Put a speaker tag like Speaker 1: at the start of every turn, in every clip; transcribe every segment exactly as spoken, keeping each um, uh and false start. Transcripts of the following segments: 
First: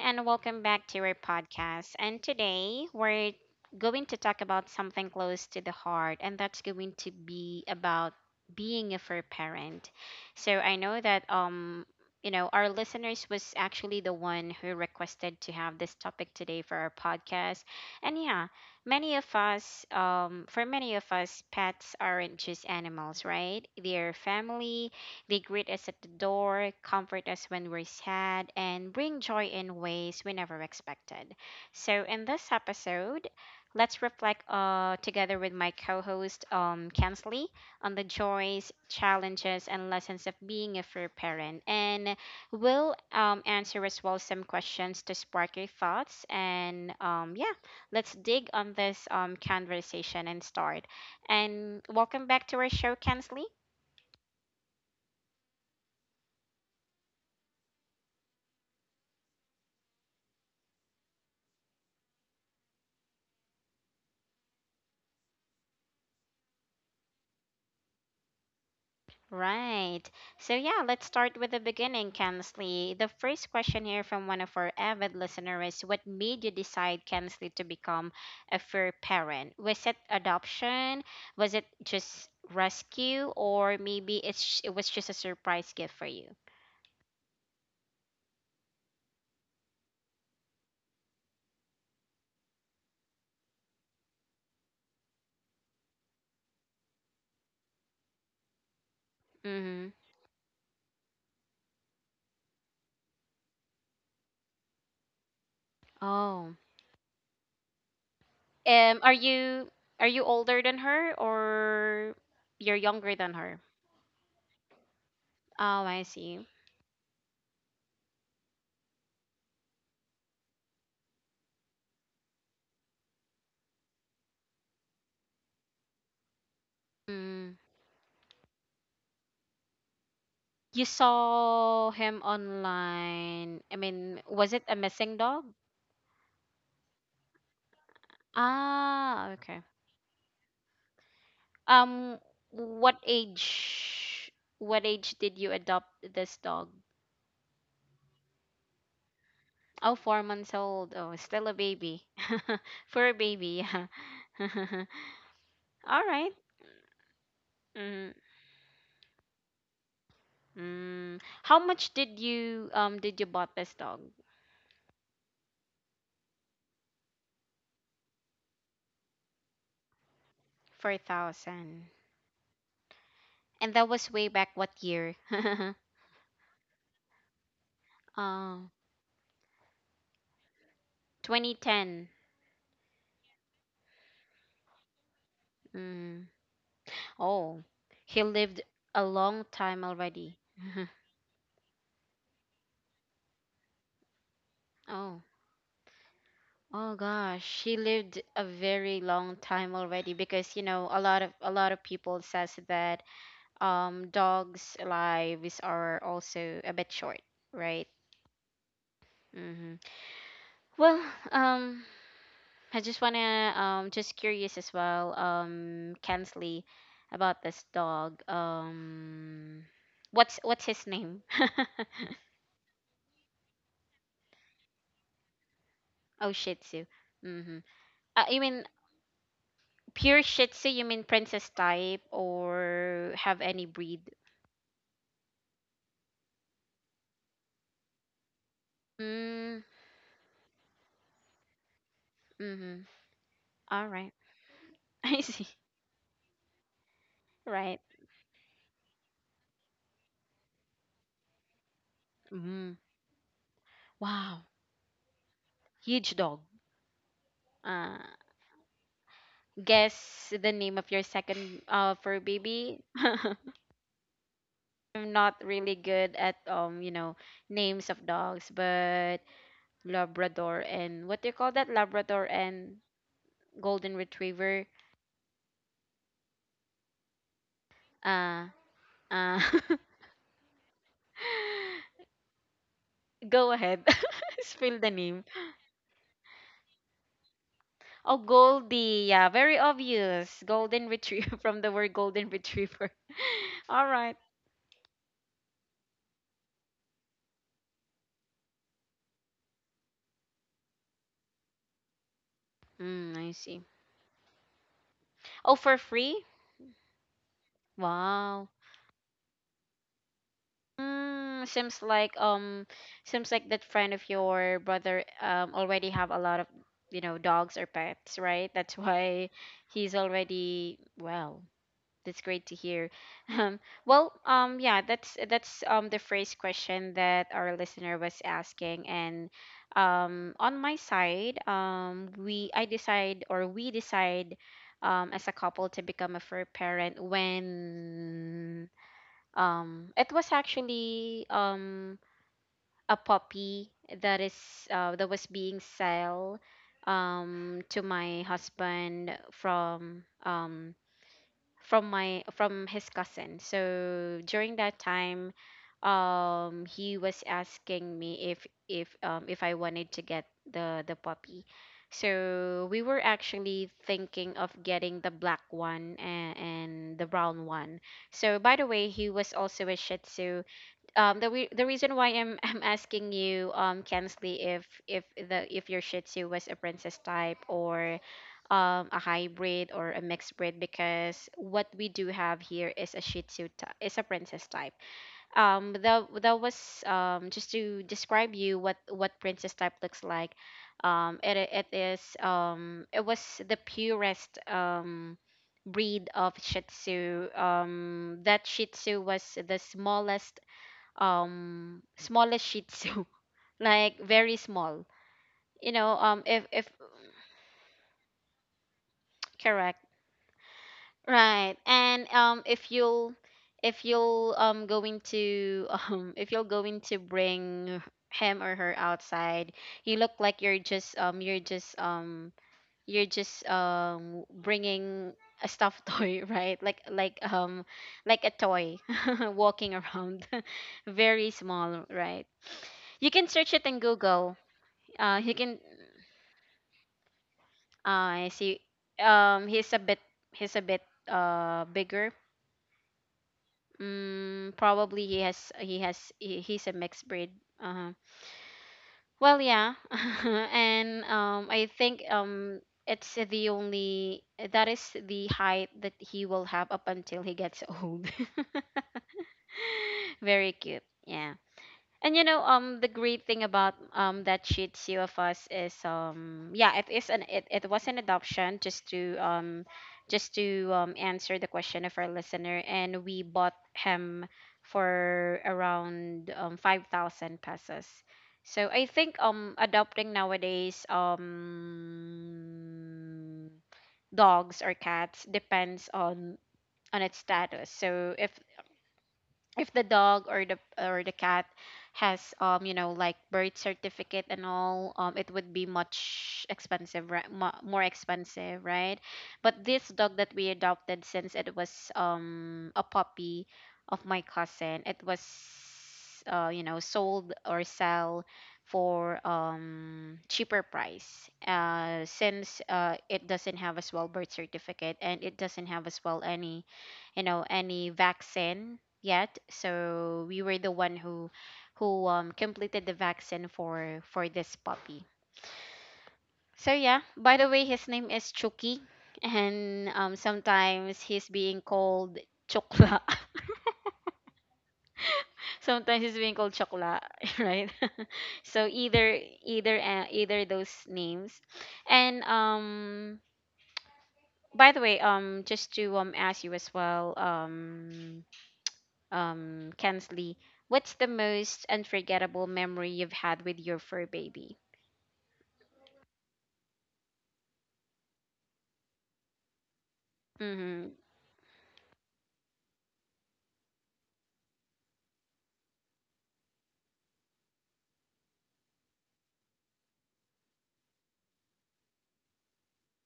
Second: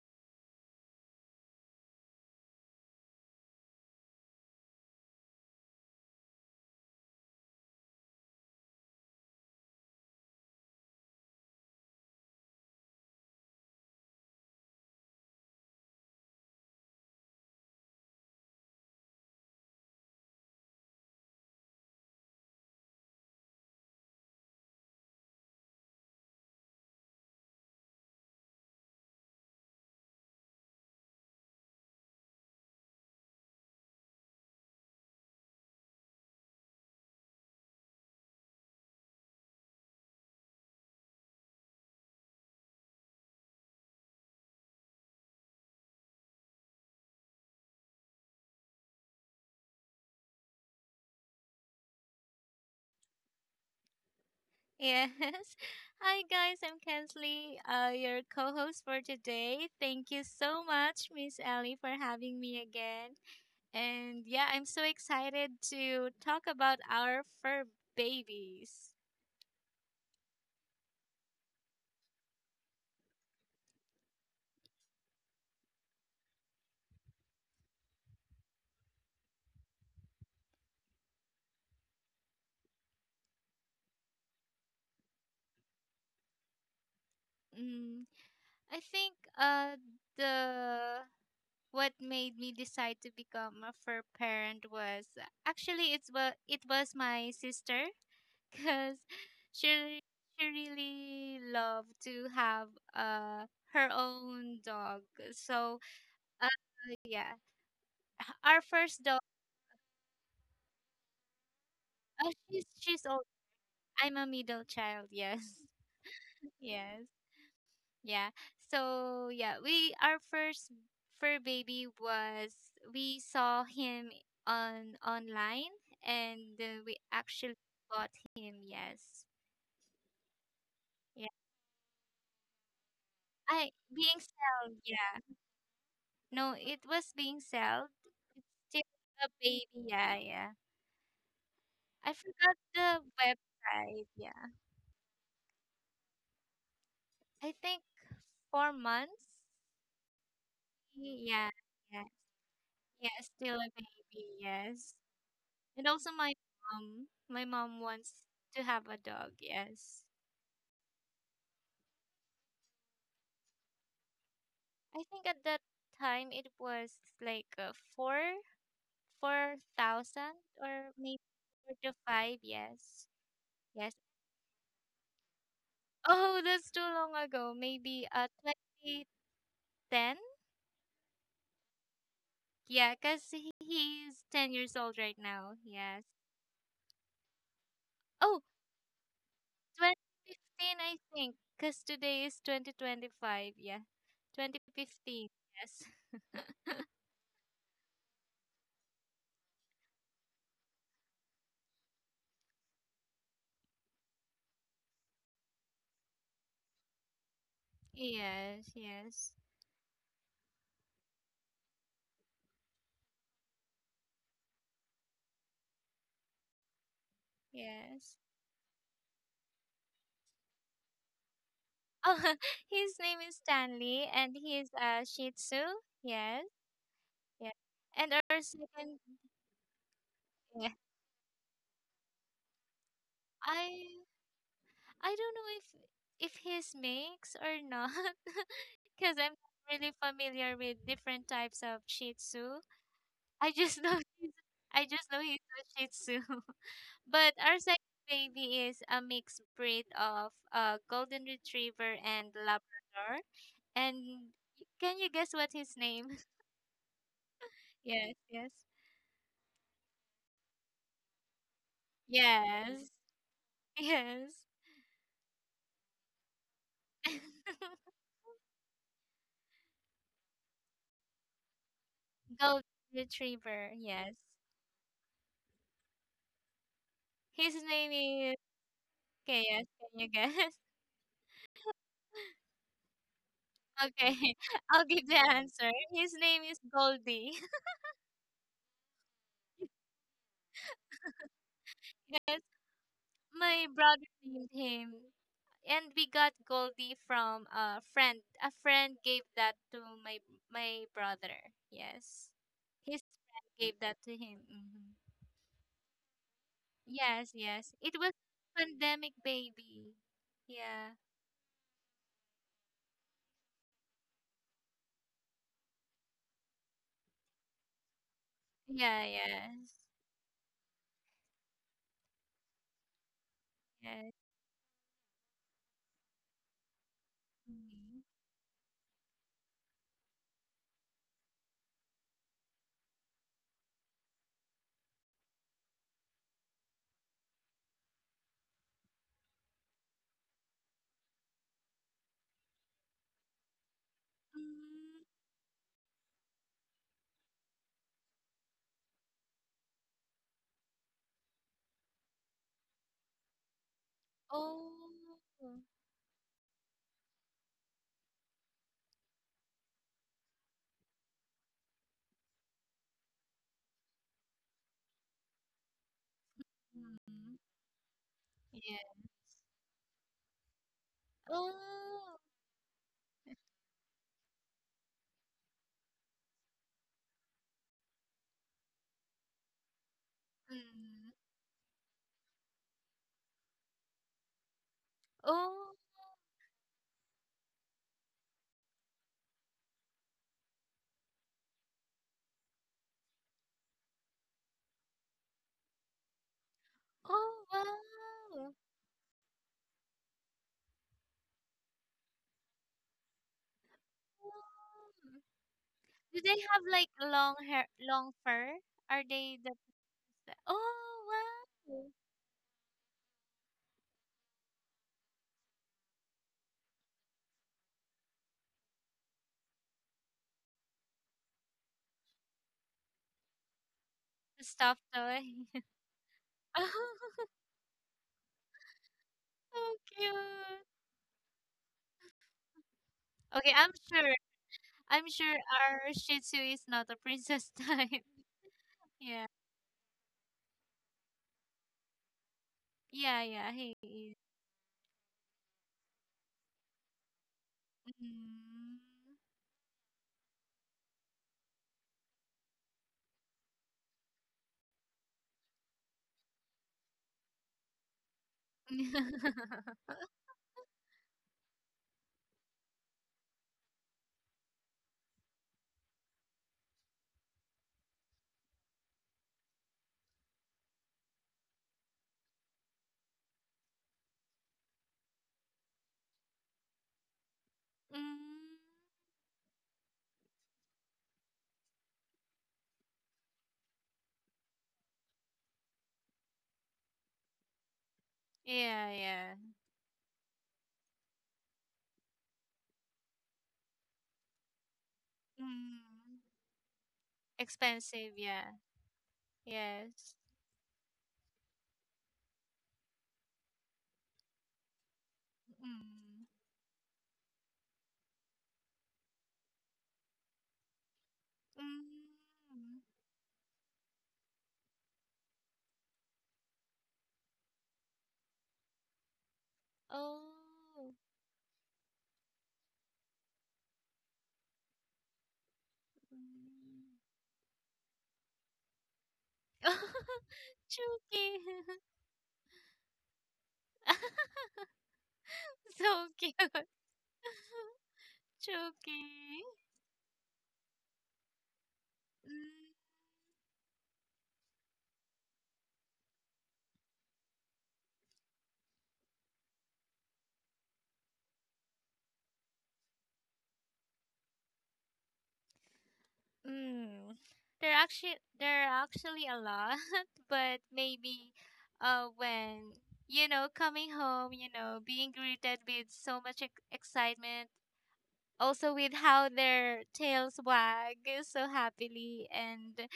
Speaker 1: and welcome back to our podcast. And today we're going to talk about something close to the heart, and that's going to be about being a fair parent. So I know that um you know our listeners was actually the one who requested to have this topic today for our podcast and yeah, many of us um, for many of us pets aren't just animals, right, they're family. They greet us at the door, comfort us when we're sad, and bring joy in ways we never expected. So, in this episode, let's reflect uh, together with my co host, um, Kensley, on the joys, challenges, and lessons of being a fair parent. And we'll um, answer as well some questions to spark your thoughts. And um, yeah, let's dig on this um, conversation and start. And welcome back to our show, Kensley.
Speaker 2: Yes. Hi, guys. I'm Kensley, uh, your co host for today. Thank you so much, Miss Ellie, for having me again. And yeah, I'm so excited to talk about our fur babies.
Speaker 1: Right. So, yeah, let's start with the beginning, Kensley. The first question here from one of our avid listeners is what made you decide, Kensley, to become a fur parent? Was it adoption? Was it just rescue? Or maybe it's, it was just a surprise gift for you?
Speaker 2: Mm, I think uh, the what made me decide to become a fur parent was actually it's what it was my sister because she
Speaker 1: Mm-hmm.
Speaker 2: re- she really loved to have uh her own dog. So uh
Speaker 1: Oh.
Speaker 2: yeah, our
Speaker 1: Um,
Speaker 2: first
Speaker 1: are
Speaker 2: dog.
Speaker 1: you are you older than her, or
Speaker 2: Uh, she's
Speaker 1: you're
Speaker 2: she's
Speaker 1: younger
Speaker 2: old.
Speaker 1: than her?
Speaker 2: I'm a middle child. Yes,
Speaker 1: Oh, I see.
Speaker 2: yes, yeah. So yeah, we our first fur baby was we saw him on online, and uh, we actually bought him. Yes,
Speaker 1: You
Speaker 2: yeah.
Speaker 1: saw him online.
Speaker 2: I
Speaker 1: I mean,
Speaker 2: being
Speaker 1: was it a
Speaker 2: sold.
Speaker 1: missing
Speaker 2: Yeah.
Speaker 1: dog?
Speaker 2: No, it was being sold. It's still
Speaker 1: Ah,
Speaker 2: a
Speaker 1: okay.
Speaker 2: baby. Yeah, yeah. I
Speaker 1: Um,
Speaker 2: forgot
Speaker 1: what
Speaker 2: the website.
Speaker 1: age?
Speaker 2: Yeah.
Speaker 1: What age did you adopt this dog?
Speaker 2: I think four months.
Speaker 1: Oh, four months old. Oh, still a
Speaker 2: Yeah,
Speaker 1: baby.
Speaker 2: yeah,
Speaker 1: For a
Speaker 2: yeah. Still
Speaker 1: baby,
Speaker 2: a
Speaker 1: yeah.
Speaker 2: baby. Yes. And
Speaker 1: All
Speaker 2: also
Speaker 1: right.
Speaker 2: my mom. My mom
Speaker 1: Mm,
Speaker 2: wants to have a dog. Yes.
Speaker 1: mm. How much did you um did you bought this dog?
Speaker 2: I think at that time it was like uh, four, four thousand, or
Speaker 1: Four
Speaker 2: maybe four
Speaker 1: thousand.
Speaker 2: to five. Yes.
Speaker 1: And that
Speaker 2: Yes.
Speaker 1: was way back what year?
Speaker 2: Oh, that's too long ago. Maybe uh,
Speaker 1: Oh,
Speaker 2: twenty ten.
Speaker 1: twenty ten.
Speaker 2: Yeah, because he's ten years old right now. Yes.
Speaker 1: Oh, he
Speaker 2: Oh,
Speaker 1: lived a long time
Speaker 2: twenty
Speaker 1: already.
Speaker 2: fifteen, I think. Because today is twenty twenty-five. Yeah.
Speaker 1: Oh,
Speaker 2: twenty fifteen. Yes.
Speaker 1: oh gosh, he lived a very long time already because you know a lot of a lot of people says that um dogs' lives are also a bit short, right?
Speaker 2: Yes, yes,
Speaker 1: Mm-hmm. Well, um, I just wanna um just curious as well um Kensley about this dog,
Speaker 2: yes.
Speaker 1: um what's what's his name?
Speaker 2: Oh, his name is Stanley, and he's a Shih Tzu.
Speaker 1: Oh, Shih
Speaker 2: Yes,
Speaker 1: Tzu. Mm-hmm.
Speaker 2: yeah. And
Speaker 1: Uh, I
Speaker 2: our
Speaker 1: mean,
Speaker 2: second,
Speaker 1: pure Shih Tzu,
Speaker 2: yeah.
Speaker 1: you mean princess type or have any breed?
Speaker 2: I I don't know if if he's mix or not, because I'm
Speaker 1: Mm,
Speaker 2: not really familiar with different types of Shih Tzu.
Speaker 1: mm-hmm.
Speaker 2: I
Speaker 1: All
Speaker 2: just know
Speaker 1: right.
Speaker 2: he's, I just
Speaker 1: I
Speaker 2: know
Speaker 1: see.
Speaker 2: he's a Shih Tzu. But our
Speaker 1: Right.
Speaker 2: second baby is a mixed breed of uh, Golden Retriever and
Speaker 1: Mm.
Speaker 2: Labrador. And
Speaker 1: Wow.
Speaker 2: can you guess what his
Speaker 1: Huge
Speaker 2: name?
Speaker 1: dog. Uh,
Speaker 2: Yes, yes,
Speaker 1: guess the name of your second uh fur baby.
Speaker 2: yes, yes.
Speaker 1: I'm not really good at, um, you know, names of dogs, but Labrador and what do you call that? Labrador
Speaker 2: Golden
Speaker 1: and
Speaker 2: Retriever.
Speaker 1: Golden
Speaker 2: Yes.
Speaker 1: Retriever.
Speaker 2: His name is.
Speaker 1: Uh, uh.
Speaker 2: Okay, yes. Can you guess?
Speaker 1: Go ahead.
Speaker 2: Okay,
Speaker 1: Spill
Speaker 2: I'll
Speaker 1: the
Speaker 2: give the
Speaker 1: name.
Speaker 2: answer. His name is Goldie.
Speaker 1: Oh, Goldie. Yeah, very obvious. Golden retriever, from the word golden
Speaker 2: Yes,
Speaker 1: retriever.
Speaker 2: my
Speaker 1: All
Speaker 2: brother
Speaker 1: right.
Speaker 2: named him. And we got Goldie from a friend. A friend gave that to my my brother. Yes, his
Speaker 1: Mm, I
Speaker 2: friend
Speaker 1: see.
Speaker 2: gave that to him. hmm
Speaker 1: Oh, for free?
Speaker 2: Yes, yes. It was
Speaker 1: Wow.
Speaker 2: pandemic baby. Yeah,
Speaker 1: Mm, seems like um seems like that friend of your brother um already have a lot of, you know, dogs or pets, right? That's
Speaker 2: yeah,
Speaker 1: why
Speaker 2: yes,
Speaker 1: he's already well, that's great to hear. Um, well,
Speaker 2: yes.
Speaker 1: um, yeah, that's that's um the first question that our listener
Speaker 2: Hmm.
Speaker 1: was asking, and um, on my side, um, we I decide or we decide um, as a couple to become a fur parent when um it was actually um a puppy that is, uh, that
Speaker 2: Mm.
Speaker 1: was being sold um to my husband from, um from my from his cousin. So during that
Speaker 2: Oh.
Speaker 1: time, um, he was asking me if if um if I wanted to get the the puppy. So we were actually thinking of getting the black one and, and the brown
Speaker 2: Mm.
Speaker 1: one. So by the way, he
Speaker 2: Yeah.
Speaker 1: was also a Shih Tzu, um the re- the reason why
Speaker 2: Oh.
Speaker 1: I'm I'm asking you, um Kensley, if if the if your Shih Tzu was a princess type, or um a hybrid or a mixed breed,
Speaker 2: Mm.
Speaker 1: because what we do have here is a Shih Tzu ty- is a princess type. Um
Speaker 2: Oh.
Speaker 1: that that was, um just to describe you what what princess type looks like. Um it it is um it was the purest um breed of Shih Tzu. Um, that
Speaker 2: Oh,
Speaker 1: Shih Tzu was the smallest um smallest shih tzu, like very small,
Speaker 2: wow.
Speaker 1: you know um
Speaker 2: Do they
Speaker 1: if if
Speaker 2: have like long hair, long fur? Are they the?
Speaker 1: correct,
Speaker 2: Oh,
Speaker 1: right,
Speaker 2: wow!
Speaker 1: and um if you'll if you'll um going to um if you're going to bring him or her outside, you look like you're just, um you're just um you're just um
Speaker 2: The stuffed
Speaker 1: bringing
Speaker 2: toy.
Speaker 1: a stuffed toy, right, like,
Speaker 2: Oh,
Speaker 1: like um like a toy
Speaker 2: so
Speaker 1: walking around,
Speaker 2: cute.
Speaker 1: very small, right, you can search
Speaker 2: Okay,
Speaker 1: it in
Speaker 2: I'm sure.
Speaker 1: google.
Speaker 2: I'm
Speaker 1: Uh you
Speaker 2: sure
Speaker 1: can
Speaker 2: our Shih Tzu is not a princess type.
Speaker 1: Ah, I see.
Speaker 2: Yeah,
Speaker 1: Um, he's a bit, he's a bit uh bigger.
Speaker 2: yeah, yeah. He is.
Speaker 1: Mm, probably he has, he has he, he's a mixed breed. Uh-huh.
Speaker 2: Mm.
Speaker 1: Well, yeah. And um I think, um it's the only, that is the height that he will have up until he gets old. Very cute. Yeah. And you know, um, the great thing about um that Shih Tzu of us is, um yeah, it is an it, it was an adoption, just to, um just to um answer the question of our listener, and we bought him for around um five thousand pesos.
Speaker 2: Mm.
Speaker 1: So I think um adopting nowadays, um dogs or cats depends on on its status. So if
Speaker 2: Yeah, yeah.
Speaker 1: if the dog or the or the cat has, um you know, like birth certificate and all, um it would be
Speaker 2: Mm.
Speaker 1: much expensive, right, mo- more
Speaker 2: Expensive. Yeah.
Speaker 1: expensive, right, but this dog
Speaker 2: Yes.
Speaker 1: that we adopted, since it was um a puppy of my cousin, it was
Speaker 2: Mm.
Speaker 1: uh you know, sold or sell for um cheaper price, uh
Speaker 2: Mm.
Speaker 1: since uh it doesn't have as well birth certificate, and it doesn't have as well any, you know, any vaccine yet, so we were the one
Speaker 2: Oh.
Speaker 1: who, who um completed the vaccine for for this puppy. So yeah,
Speaker 2: Mm.
Speaker 1: by the way, his name is Chucky, and um sometimes he's
Speaker 2: Chucky.
Speaker 1: being called chokla, sometimes he's
Speaker 2: So
Speaker 1: being
Speaker 2: cute.
Speaker 1: called chokla right. So either,
Speaker 2: Chucky.
Speaker 1: either uh, either those names, and um by the way, um just to um ask you as well, um um, Kensley, what's the most unforgettable memory you've had with your fur baby?
Speaker 2: Mm. Mm. There actually there are actually a lot, but
Speaker 1: Mm-hmm.
Speaker 2: maybe uh when you know coming home, you know, being greeted with so much ex- excitement, also with how their tails wag so happily, and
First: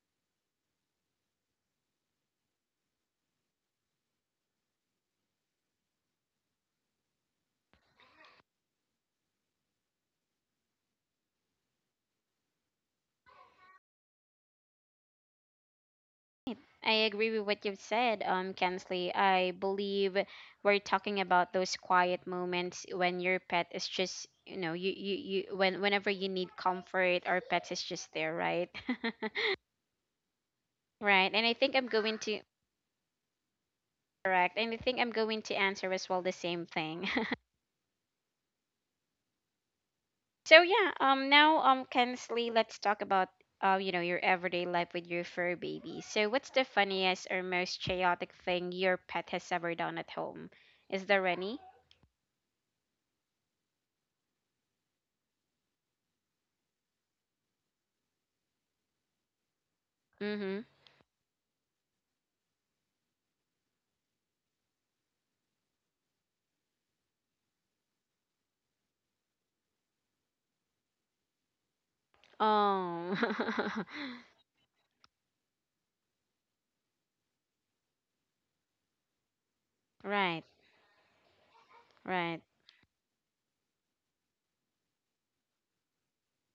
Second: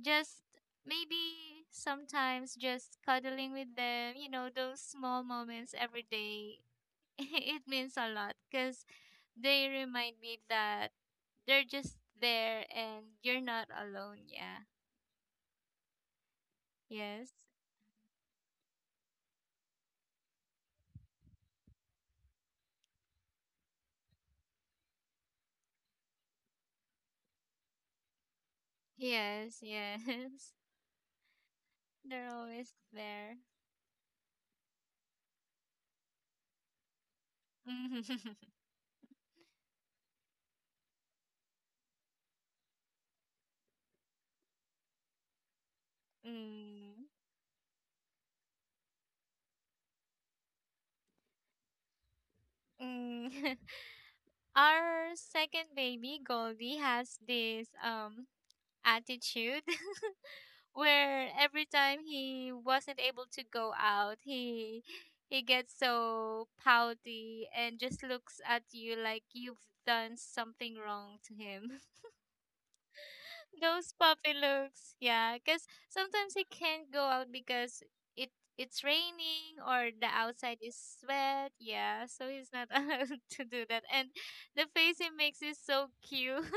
Speaker 2: just maybe sometimes just cuddling with them, you know, those small moments every day. It means a lot because they remind me that they're just there and you're not alone. Yeah.
Speaker 1: I agree
Speaker 2: Yes.
Speaker 1: with what you've said, um, Kensley. I believe we're talking about those quiet moments when your pet is just, you know, you, you, you, when whenever you need comfort, our pet is just there, right?
Speaker 2: Yes. Yes.
Speaker 1: right. And I think I'm going
Speaker 2: They're
Speaker 1: to
Speaker 2: always there.
Speaker 1: correct. And I think I'm going to answer as well the same thing. So yeah, um now, um Kensley, let's talk about, uh you know, your everyday life with your fur baby. So what's the
Speaker 2: Mm.
Speaker 1: funniest or most chaotic thing your pet has ever done at home? Is there any?
Speaker 2: Mm. Our second baby, Goldie, has this um attitude
Speaker 1: Mhm.
Speaker 2: where every time he wasn't able to go out, he he gets so pouty and just looks at you like you've done something wrong to him.
Speaker 1: Oh.
Speaker 2: Those puppy looks, yeah, because sometimes he can't go out because it it's raining or the
Speaker 1: right,
Speaker 2: outside is wet, yeah, so
Speaker 1: right.
Speaker 2: he's not allowed to do that. And the face he makes is so cute,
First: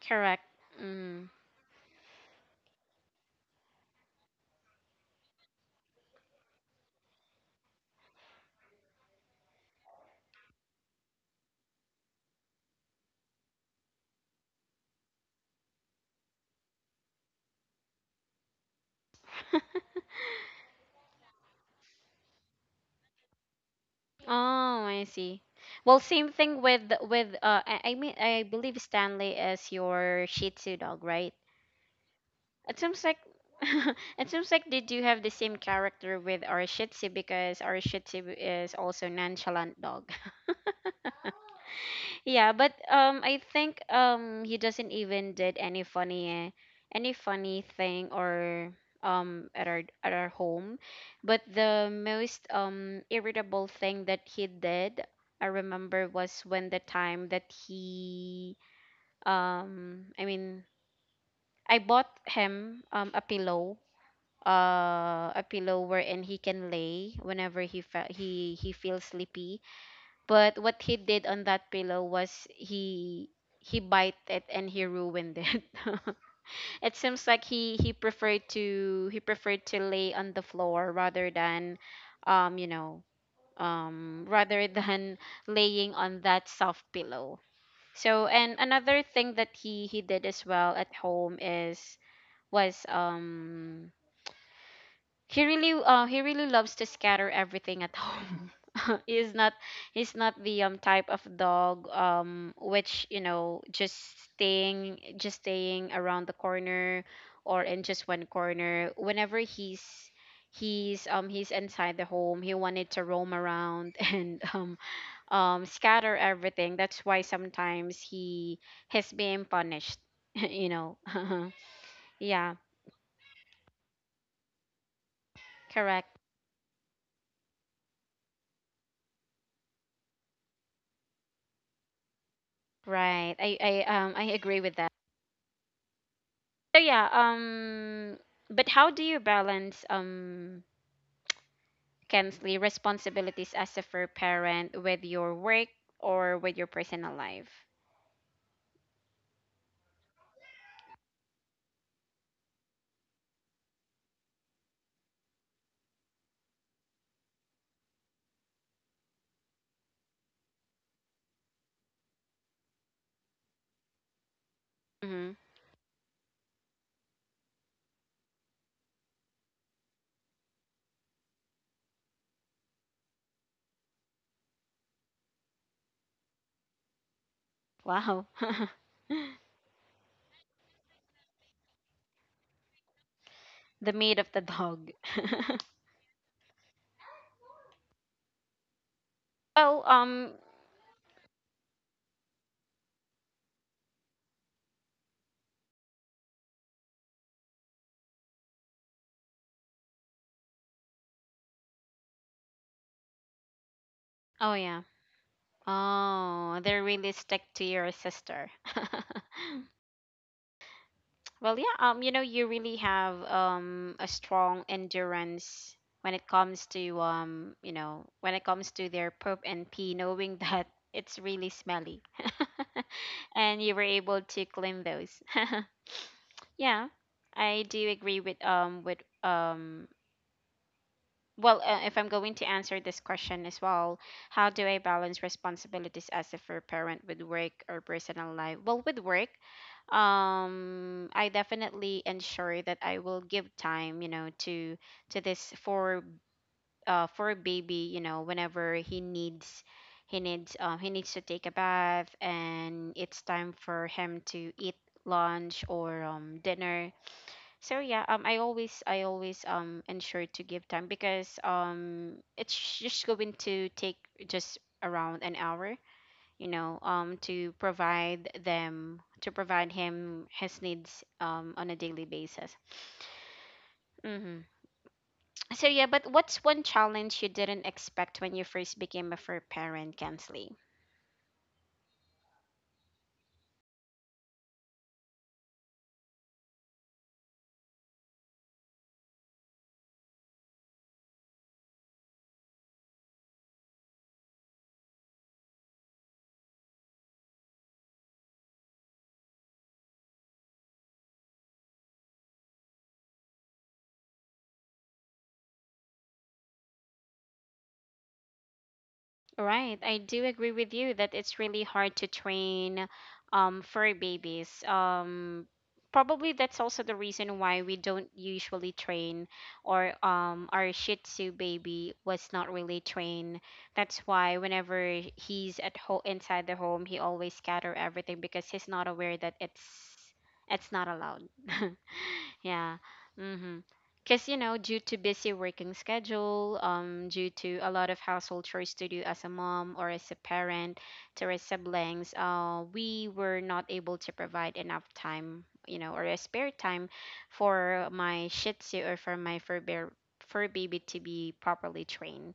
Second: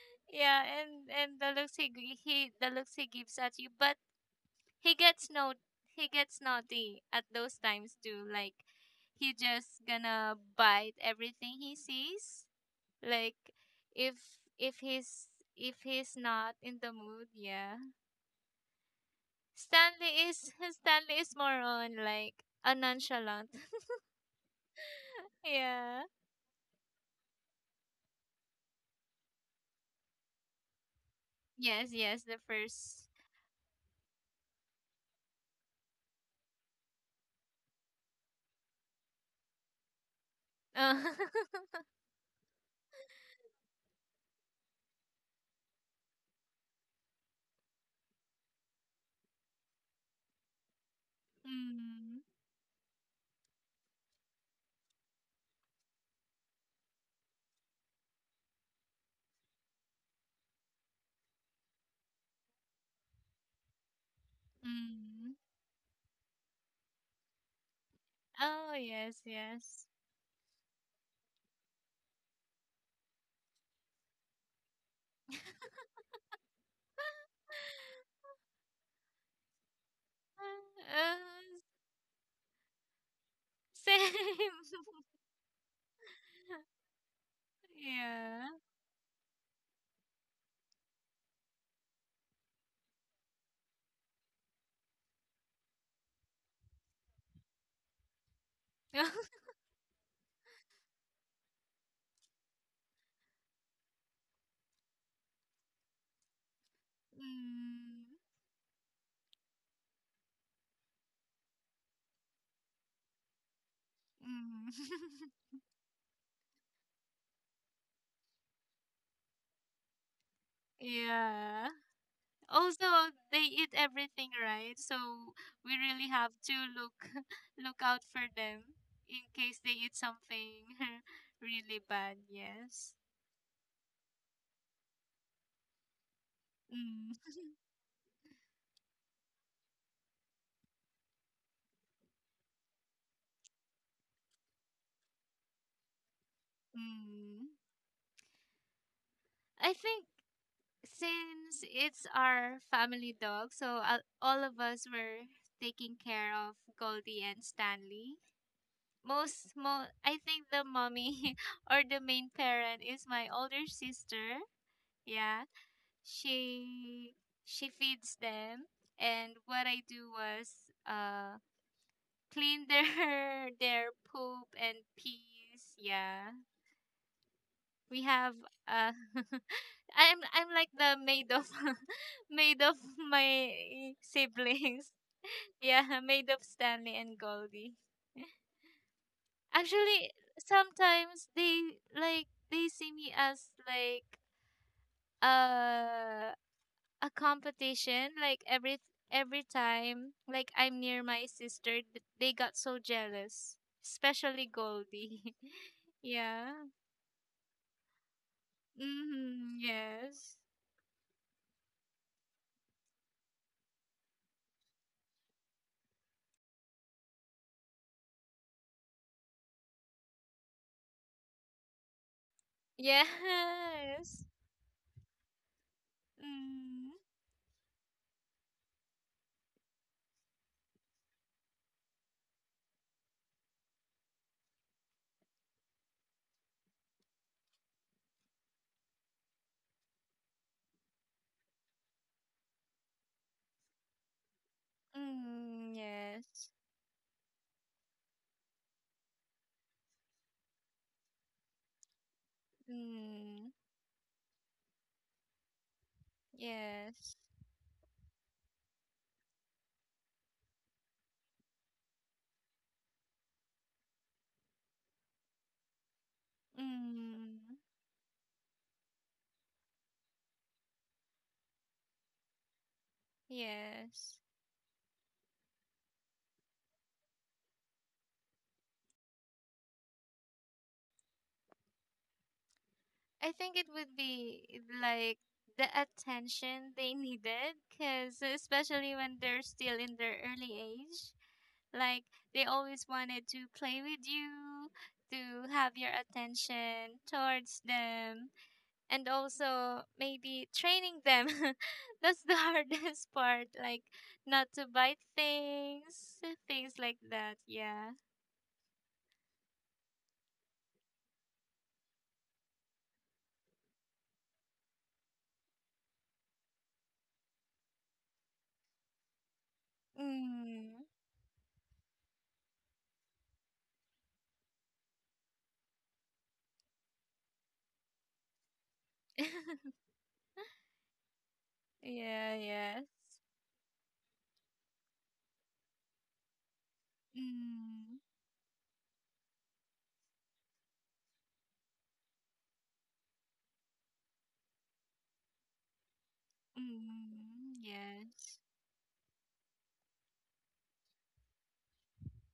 Speaker 1: Correct.
Speaker 2: yeah, and
Speaker 1: Mm.
Speaker 2: and the looks he g- he the looks he gives at you. But he gets no he gets naughty at those times too, like he just gonna bite everything he sees, like if if he's if he's not in the mood, yeah. Stanley is Stanley is more on like a nonchalant.
Speaker 1: Oh, I see. Well,
Speaker 2: Yeah.
Speaker 1: same thing with, with uh I, I mean, I believe Stanley is your Shih Tzu dog, right?
Speaker 2: Yes, yes, the
Speaker 1: It seems
Speaker 2: first.
Speaker 1: like, it seems like they do have the same character with our Shih Tzu, because our Shih Tzu is also nonchalant dog.
Speaker 2: uh,
Speaker 1: Yeah, but, um, I think, um, he doesn't even did any funny, any funny thing or um at our, at our home. But the
Speaker 2: mm,
Speaker 1: most um irritable thing that he did, I remember, was when the time that he, um, I mean, I bought him um a pillow, uh
Speaker 2: mm.
Speaker 1: a pillow wherein he can lay whenever he, fe- he he
Speaker 2: Oh,
Speaker 1: feels
Speaker 2: yes,
Speaker 1: sleepy,
Speaker 2: yes.
Speaker 1: but what he did on that pillow was he he bite it and he ruined it. It seems like he he preferred to, he preferred to lay on the floor
Speaker 2: uh,
Speaker 1: rather than, um you know, um
Speaker 2: same.
Speaker 1: rather than laying on that soft pillow. So,
Speaker 2: Yeah.
Speaker 1: and another thing that he he did as well at home is was um he really, uh he really loves to scatter everything at home. He's not, he's not the um type of dog, um which, you know, just staying, just staying around the corner, or in
Speaker 2: Mm,
Speaker 1: just one corner, whenever he's he's um he's inside the home. He wanted to roam around and
Speaker 2: mm.
Speaker 1: um um scatter everything, that's why sometimes he has been punished. you know
Speaker 2: Yeah.
Speaker 1: yeah,
Speaker 2: Also, they eat everything, right? So we really
Speaker 1: correct,
Speaker 2: have to look look out for them in case they eat something really bad. Yes.
Speaker 1: right, i i um i agree with that. So yeah,
Speaker 2: Mm,
Speaker 1: um but how do you balance, um Kensley, responsibilities as a fur parent with your work, or with your personal
Speaker 2: mm.
Speaker 1: life?
Speaker 2: I think since it's our family dog, so uh, all of us were taking care of Goldie and Stanley. Most mo I think the mommy or the main parent is my older sister.
Speaker 1: Hmm.
Speaker 2: Yeah. She she feeds them, and what I do was uh clean their their poop and peas. Yeah. We
Speaker 1: Wow.
Speaker 2: have uh I'm I'm like the maid of maid of my
Speaker 1: The meat of the
Speaker 2: siblings.
Speaker 1: dog.
Speaker 2: Yeah, maid of Stanley and Goldie.
Speaker 1: Well,
Speaker 2: Actually,
Speaker 1: um
Speaker 2: sometimes they like they see me as like uh, a competition. Like every every time, like I'm near my sister, th- they got so jealous, especially
Speaker 1: oh yeah.
Speaker 2: Goldie. Yeah.
Speaker 1: Oh, they really stick to your sister.
Speaker 2: Mm-hmm, yes.
Speaker 1: Well, yeah, um, you know, you really have um a strong endurance when it comes to, um, you know, when it comes to their poop and pee, knowing that it's really smelly, and you were able
Speaker 2: Yes.
Speaker 1: to clean those. yeah,
Speaker 2: Mm,
Speaker 1: I do agree with, um with um well, uh, if I'm going to answer this question as well, how do I balance responsibilities as a fair parent with work or personal life? Well, with work, um, I definitely ensure that I will give time, you know, to to this
Speaker 2: mm,
Speaker 1: for
Speaker 2: yes.
Speaker 1: uh for baby, you know, whenever he needs he needs um he needs to take a bath and it's
Speaker 2: Mm,
Speaker 1: time for him to eat lunch or um dinner.
Speaker 2: yes.
Speaker 1: So yeah, um, I always I always um ensure to give time because um it's just going to take just around an hour, you know, um
Speaker 2: Mm,
Speaker 1: to provide them to provide him his needs um on a daily basis.
Speaker 2: yes.
Speaker 1: Mm-hmm. So yeah, but what's one challenge you didn't expect when you first became a fur parent, Kensley?
Speaker 2: I think it would be like the attention they needed, because especially when they're still in their early age, like they always wanted to play with you, to have your attention towards them, and also maybe training them. That's the hardest part, like not to bite things, things like that. Yeah.
Speaker 1: Right. I do agree with you that it's really hard to train um, fur babies. Um, probably that's also the reason why we don't usually train, or um, our
Speaker 2: Mm.
Speaker 1: Shih Tzu baby was not really trained. That's why whenever he's at home inside the home, he always scatter everything because he's not aware that it's it's not allowed.
Speaker 2: Yeah.
Speaker 1: Yeah.
Speaker 2: Yes.
Speaker 1: Mhm. Cuz you know, due to busy working schedule, um due to a lot of
Speaker 2: Mm.
Speaker 1: household chores to do as a mom or as a parent to our siblings, uh we were not able to provide enough time, you know, or a spare time
Speaker 2: Mhm,
Speaker 1: for my
Speaker 2: yes.
Speaker 1: Shih Tzu or for my fur bear fur baby to be properly trained.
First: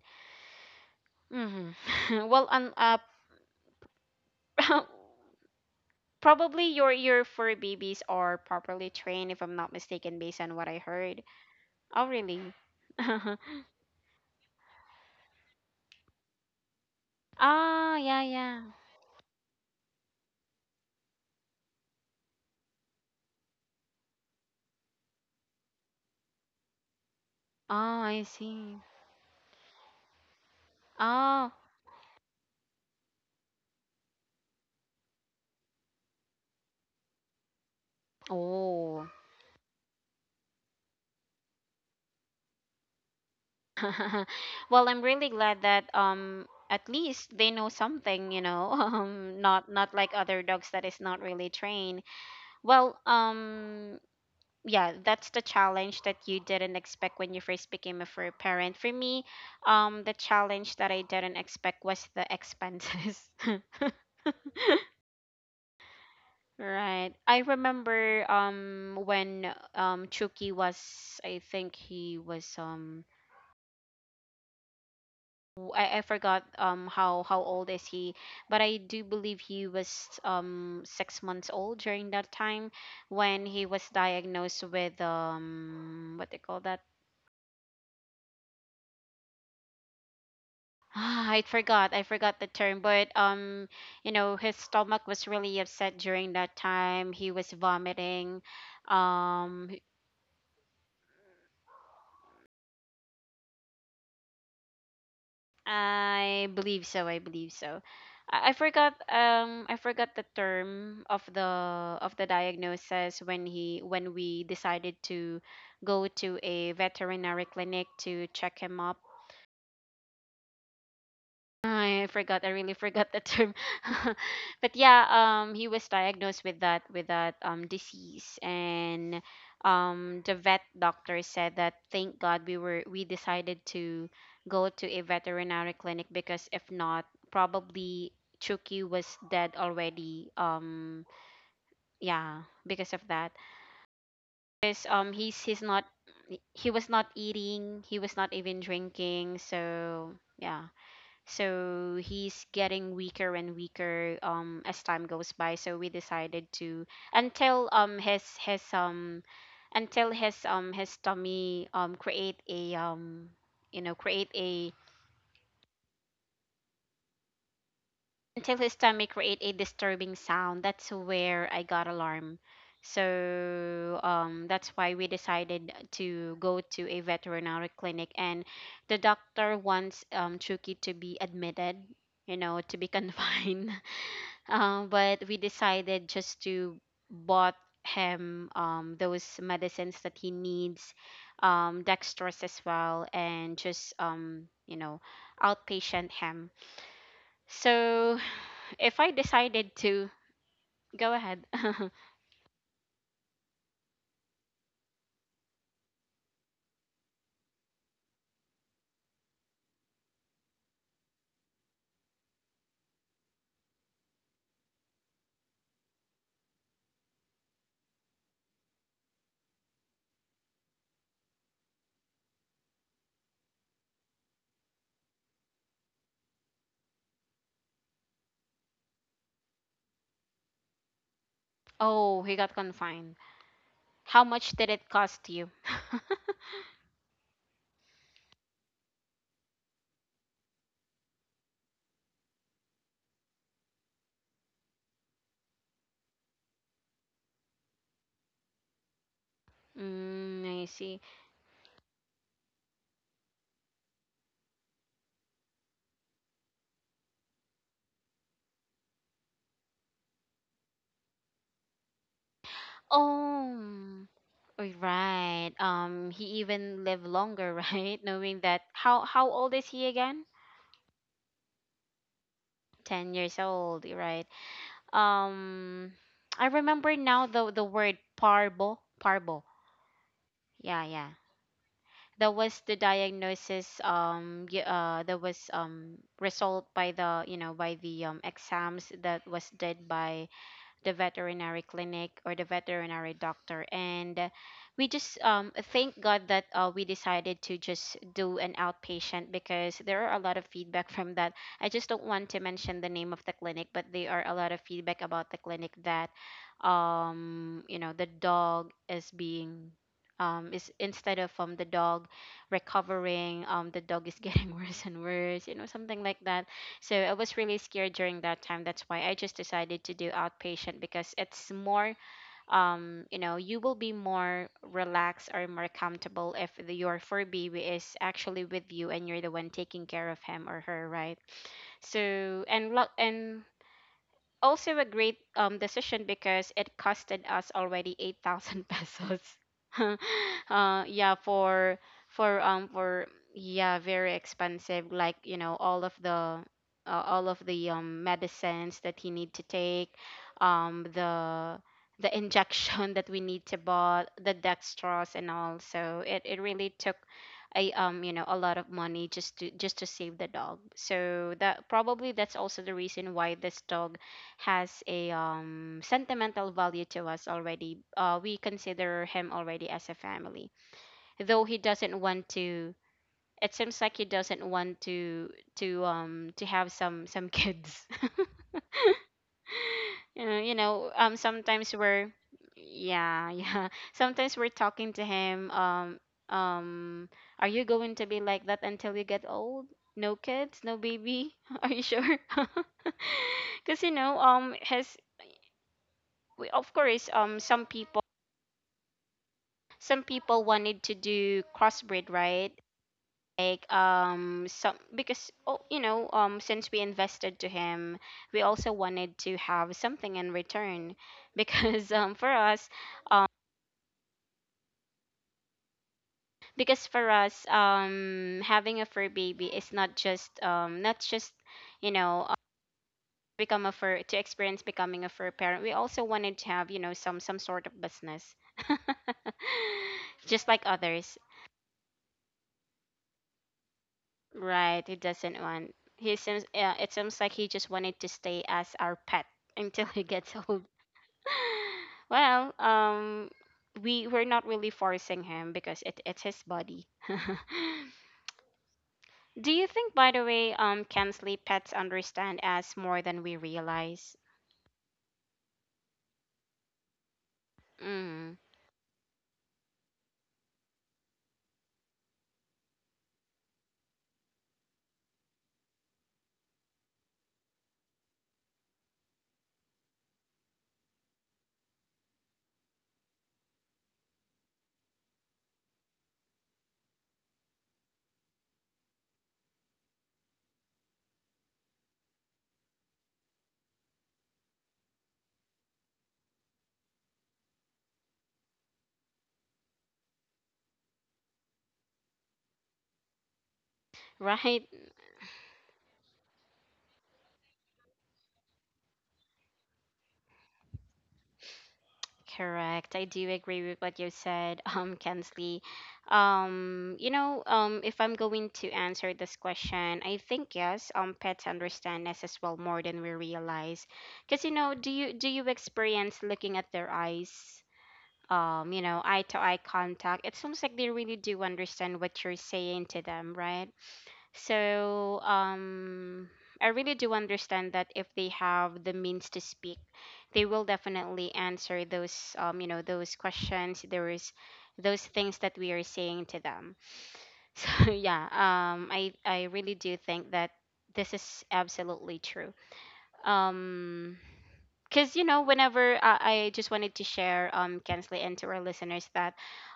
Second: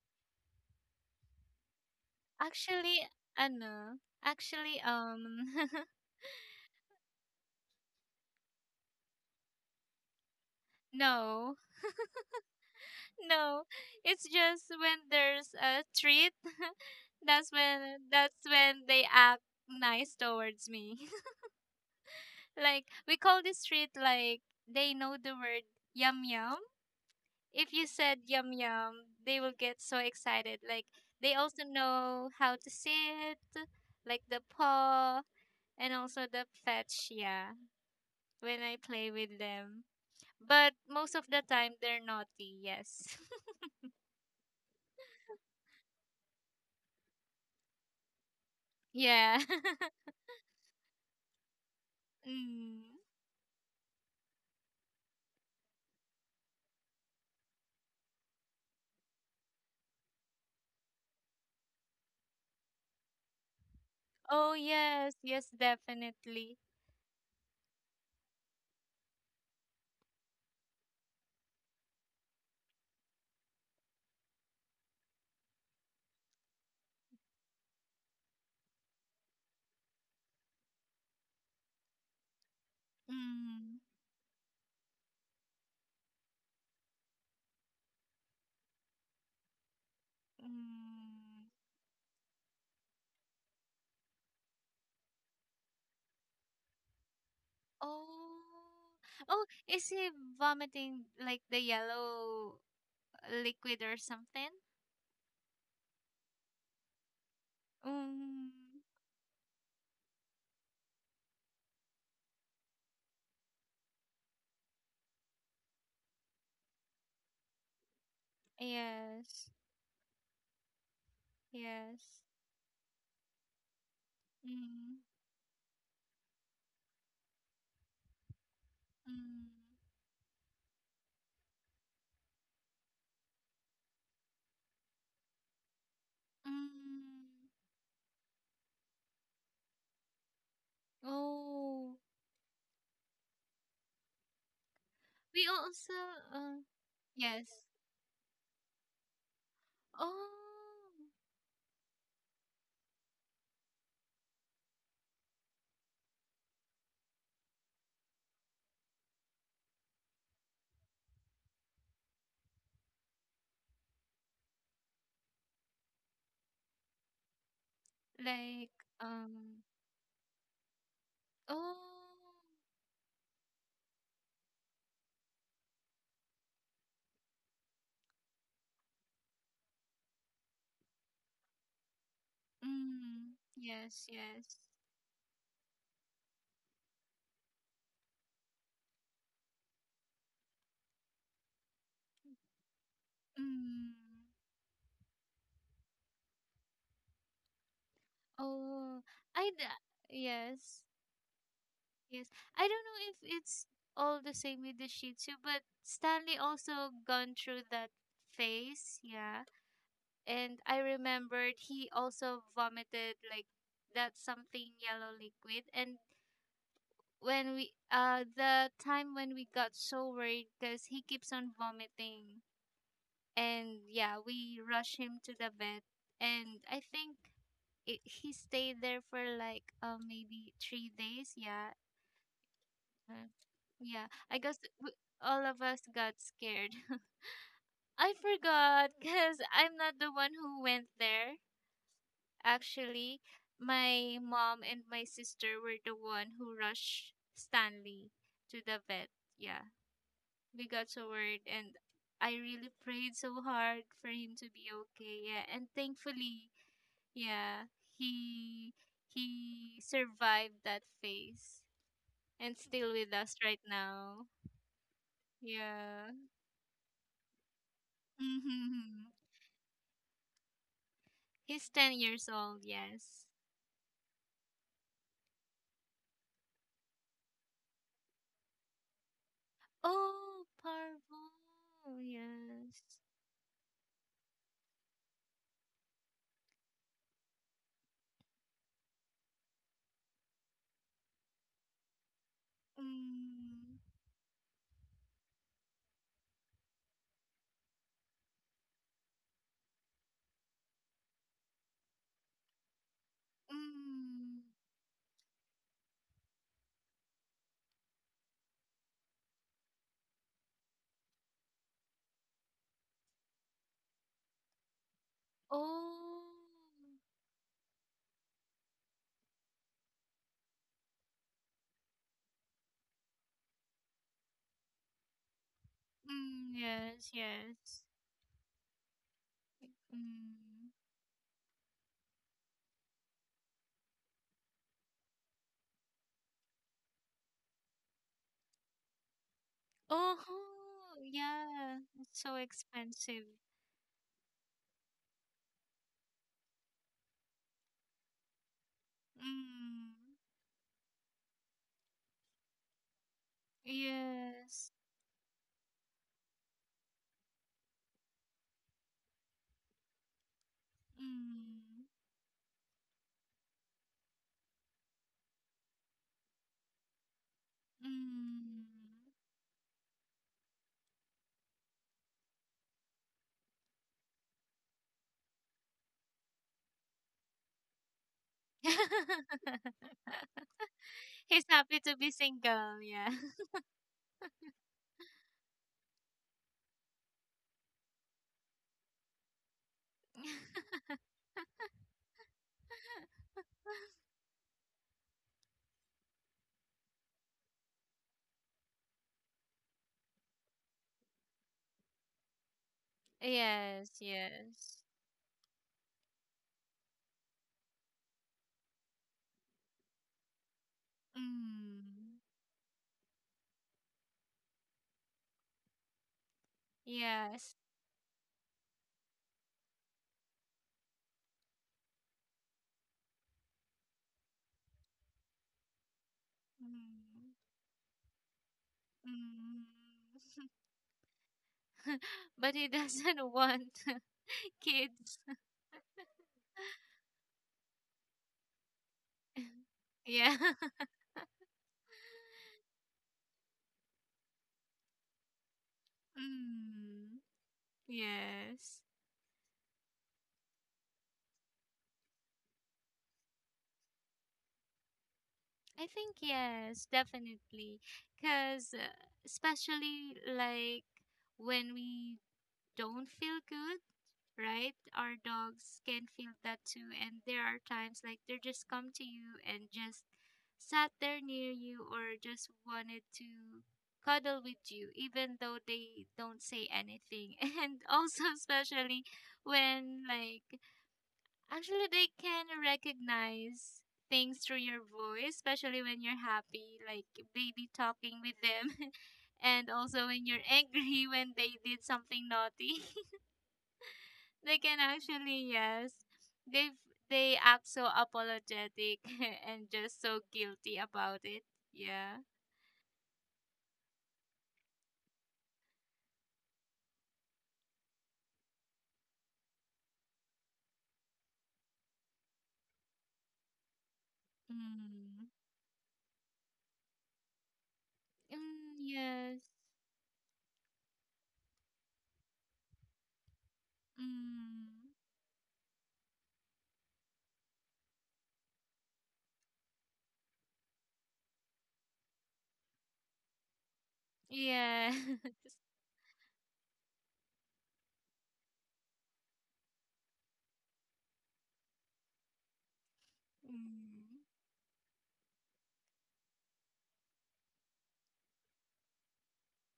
Speaker 1: Mhm. Well, um, uh
Speaker 2: Actually, ano, actually, um,
Speaker 1: probably your your fur babies are properly trained if I'm not mistaken based on what I heard.
Speaker 2: no,
Speaker 1: Oh, really?
Speaker 2: no. It's just when there's a treat, that's when
Speaker 1: Oh, yeah,
Speaker 2: that's
Speaker 1: yeah.
Speaker 2: when they act nice towards me. Like we call this treat, like they know the word yum yum. If you
Speaker 1: Oh, I
Speaker 2: said yum
Speaker 1: see.
Speaker 2: yum, they will get so excited. Like they
Speaker 1: Oh,
Speaker 2: also know how to sit, like the paw and also the fetch, yeah, when I
Speaker 1: oh.
Speaker 2: play with them. But most of the time, they're naughty, yes.
Speaker 1: Well, I'm really glad that um at least they know something, you know. Um,
Speaker 2: Yeah.
Speaker 1: not not like other dogs that is not really trained. Well,
Speaker 2: Mm.
Speaker 1: um yeah, that's the challenge that you didn't expect when you first became a fur parent. For me, um the challenge that I didn't expect was the expenses.
Speaker 2: Oh, yes, yes, definitely.
Speaker 1: Right. I remember um when um Chucky was. I think he was um w- I, I forgot um how how old is he, but I do believe he was um six months old during that time when he
Speaker 2: Mm.
Speaker 1: was diagnosed with um what they call that. I
Speaker 2: Mm.
Speaker 1: forgot. I forgot the term, but um, you know, his stomach was really upset during that time. He was vomiting.
Speaker 2: Oh. Oh,
Speaker 1: Um,
Speaker 2: is he vomiting like the yellow liquid or something?
Speaker 1: I believe so. I believe so. I,
Speaker 2: Mm.
Speaker 1: I forgot um I forgot the term of the of the diagnosis when he when we decided to go to a veterinary clinic to check him up.
Speaker 2: Yes,
Speaker 1: I
Speaker 2: yes.
Speaker 1: forgot. I really forgot the term. But
Speaker 2: Mm.
Speaker 1: yeah, um, he was diagnosed with that with that um disease, and
Speaker 2: Mm.
Speaker 1: um, the vet doctor said that thank God we were we decided to go to a veterinary clinic because if not,
Speaker 2: Mm.
Speaker 1: probably Chucky was dead already. Um,
Speaker 2: Oh.
Speaker 1: yeah, because of that, because um, he's
Speaker 2: We
Speaker 1: he's not
Speaker 2: also, uh,
Speaker 1: he was not
Speaker 2: yes.
Speaker 1: eating, he was not even drinking, so yeah.
Speaker 2: Oh,
Speaker 1: So he's getting weaker and weaker um as time goes by. So we decided to until um his his um until his um his tummy um create a um you know create a until
Speaker 2: like
Speaker 1: his tummy create a
Speaker 2: um
Speaker 1: disturbing sound. That's where I got
Speaker 2: oh,
Speaker 1: alarm. So um that's why we decided to go to a veterinary clinic and the doctor wants um Chucky to be admitted, you know, to be
Speaker 2: mm,
Speaker 1: confined.
Speaker 2: yes, yes.
Speaker 1: Um, but we decided just to bought him um those medicines that he needs, um, dextrose as well, and
Speaker 2: Mm.
Speaker 1: just um you know outpatient him. So if
Speaker 2: Oh,
Speaker 1: I
Speaker 2: I d
Speaker 1: decided to
Speaker 2: yes,
Speaker 1: go ahead,
Speaker 2: yes. I don't know if it's all the same with the Shih Tzu, but Stanley also gone through that phase, yeah. And I remembered he also vomited like that something yellow liquid, and when we uh the time when we got so worried because he keeps on vomiting, and yeah, we rushed him to the vet, and I think it, he stayed there for like uh, maybe three days. Yeah,
Speaker 1: oh, he got confined.
Speaker 2: uh, yeah.
Speaker 1: How
Speaker 2: I
Speaker 1: much
Speaker 2: guess
Speaker 1: did it
Speaker 2: w
Speaker 1: cost
Speaker 2: all
Speaker 1: you?
Speaker 2: of us got scared. I forgot because I'm not the one who went there. Actually, my mom and my sister were the one who rushed Stanley to the vet. Yeah,
Speaker 1: Mm,
Speaker 2: we
Speaker 1: I
Speaker 2: got
Speaker 1: see.
Speaker 2: so worried, and I really prayed so hard for him to be okay. Yeah, and thankfully, yeah, he he survived that phase and still with us right
Speaker 1: Oh.
Speaker 2: now.
Speaker 1: Oh, right.
Speaker 2: Yeah.
Speaker 1: Um, he even lived longer, right? Knowing that how
Speaker 2: Mm-hmm.
Speaker 1: how old is he again?
Speaker 2: He's ten years old,
Speaker 1: ten
Speaker 2: yes.
Speaker 1: years old, right? Um, I remember now the the word parbo, parbo.
Speaker 2: Oh,
Speaker 1: Yeah, yeah.
Speaker 2: Parvo.
Speaker 1: That was the
Speaker 2: Yes.
Speaker 1: diagnosis um y- uh that was um result by the, you know, by the um exams that was did by the veterinary clinic or the veterinary doctor
Speaker 2: Mm.
Speaker 1: and uh, we just um thank god that uh, we decided to just do an outpatient because there are a lot of feedback from that. I just don't want to mention the name of the clinic, but there are a
Speaker 2: Mm.
Speaker 1: lot of feedback about the clinic that um you know the dog is being um is instead of um the dog recovering um the dog is getting worse and worse, you know something like
Speaker 2: Oh.
Speaker 1: that. So I was really scared during that time. That's why I just decided to do outpatient because it's more, um, you know, you will be more relaxed or more comfortable
Speaker 2: Mm,
Speaker 1: if the, your
Speaker 2: yes,
Speaker 1: four B B
Speaker 2: yes.
Speaker 1: is actually with you and you're the one taking care of him or
Speaker 2: Mm.
Speaker 1: her, right? So and lo- and also a great um decision because it costed us already eight thousand pesos. Uh
Speaker 2: Oh,
Speaker 1: yeah,
Speaker 2: yeah.
Speaker 1: for
Speaker 2: It's so
Speaker 1: for um for
Speaker 2: expensive.
Speaker 1: yeah, very expensive, like you know all of the uh, all of the um medicines that he need to take
Speaker 2: Mm.
Speaker 1: um the the injection that we need to buy the
Speaker 2: Yes.
Speaker 1: dextrose and all, so it, it really took a um you know a lot of money just to just to save the dog, so that
Speaker 2: Mm.
Speaker 1: probably that's also the reason why this dog has a um, sentimental value to us already. Uh, we
Speaker 2: Mm.
Speaker 1: consider him already as a family, though he doesn't want to. It seems like he doesn't want to to um to have some some kids. you know, you know, um
Speaker 2: He's
Speaker 1: sometimes
Speaker 2: happy to be
Speaker 1: we're,
Speaker 2: single, yeah.
Speaker 1: yeah, yeah, sometimes we're talking to him um um are you going to be like that until you get old? No kids, no baby. Are you sure? Because you know um his we- of course um some people some people wanted to do crossbreed, right? Like
Speaker 2: Yes,
Speaker 1: um
Speaker 2: yes.
Speaker 1: some, because oh, you know um since we invested to him, we also wanted to have something in return, because
Speaker 2: Mm.
Speaker 1: um for us um because for us
Speaker 2: Yes.
Speaker 1: um having a fur baby is not just um not just you know uh, become a fur to experience becoming a fur parent. We also wanted to have, you know some
Speaker 2: Mm.
Speaker 1: some sort of business.
Speaker 2: Mm.
Speaker 1: Just like others.
Speaker 2: But he doesn't want
Speaker 1: Right, he
Speaker 2: kids.
Speaker 1: doesn't want. He seems. Yeah, it seems like he just wanted to stay as our pet until he
Speaker 2: Yeah.
Speaker 1: gets old. Well, um, we we're not really forcing him because it it's his body.
Speaker 2: Mm. Yes.
Speaker 1: Do you think, by the way, um, can sleep pets understand us more than we realize?
Speaker 2: I think yes, definitely.
Speaker 1: Mm,
Speaker 2: Because especially like when we don't feel good, right? Our dogs can feel that too. And there are times like they just come to you and just sat there near you, or just wanted to cuddle with you, even though they don't say anything. And also, especially when like actually they can recognize things through your voice, especially when you're happy, like baby talking with them. And also when you're angry when they did something naughty, they
Speaker 1: right.
Speaker 2: can actually yes they they act so apologetic and just so guilty about it, yeah.
Speaker 1: Correct. I do agree with what you said, um, Kensley. Um, you know, um, if I'm going to answer this question, I think yes, um, pets understand us as well more than we realize. Because, you know, do you
Speaker 2: Mm.
Speaker 1: do you experience looking at their eyes? Um,
Speaker 2: Mm,
Speaker 1: you know, eye
Speaker 2: yes.
Speaker 1: to eye contact. It seems like they really do understand what you're saying to them, right?
Speaker 2: Mm.
Speaker 1: So um, I really do understand that if they have the means to speak, they will definitely answer those um, you know those questions. There is
Speaker 2: Yes.
Speaker 1: those things that we are saying to them. So yeah, um, I I really do think that this is absolutely true. Um,
Speaker 2: Mm.
Speaker 1: because you know whenever uh, I just wanted to share um Kensley and to our listeners that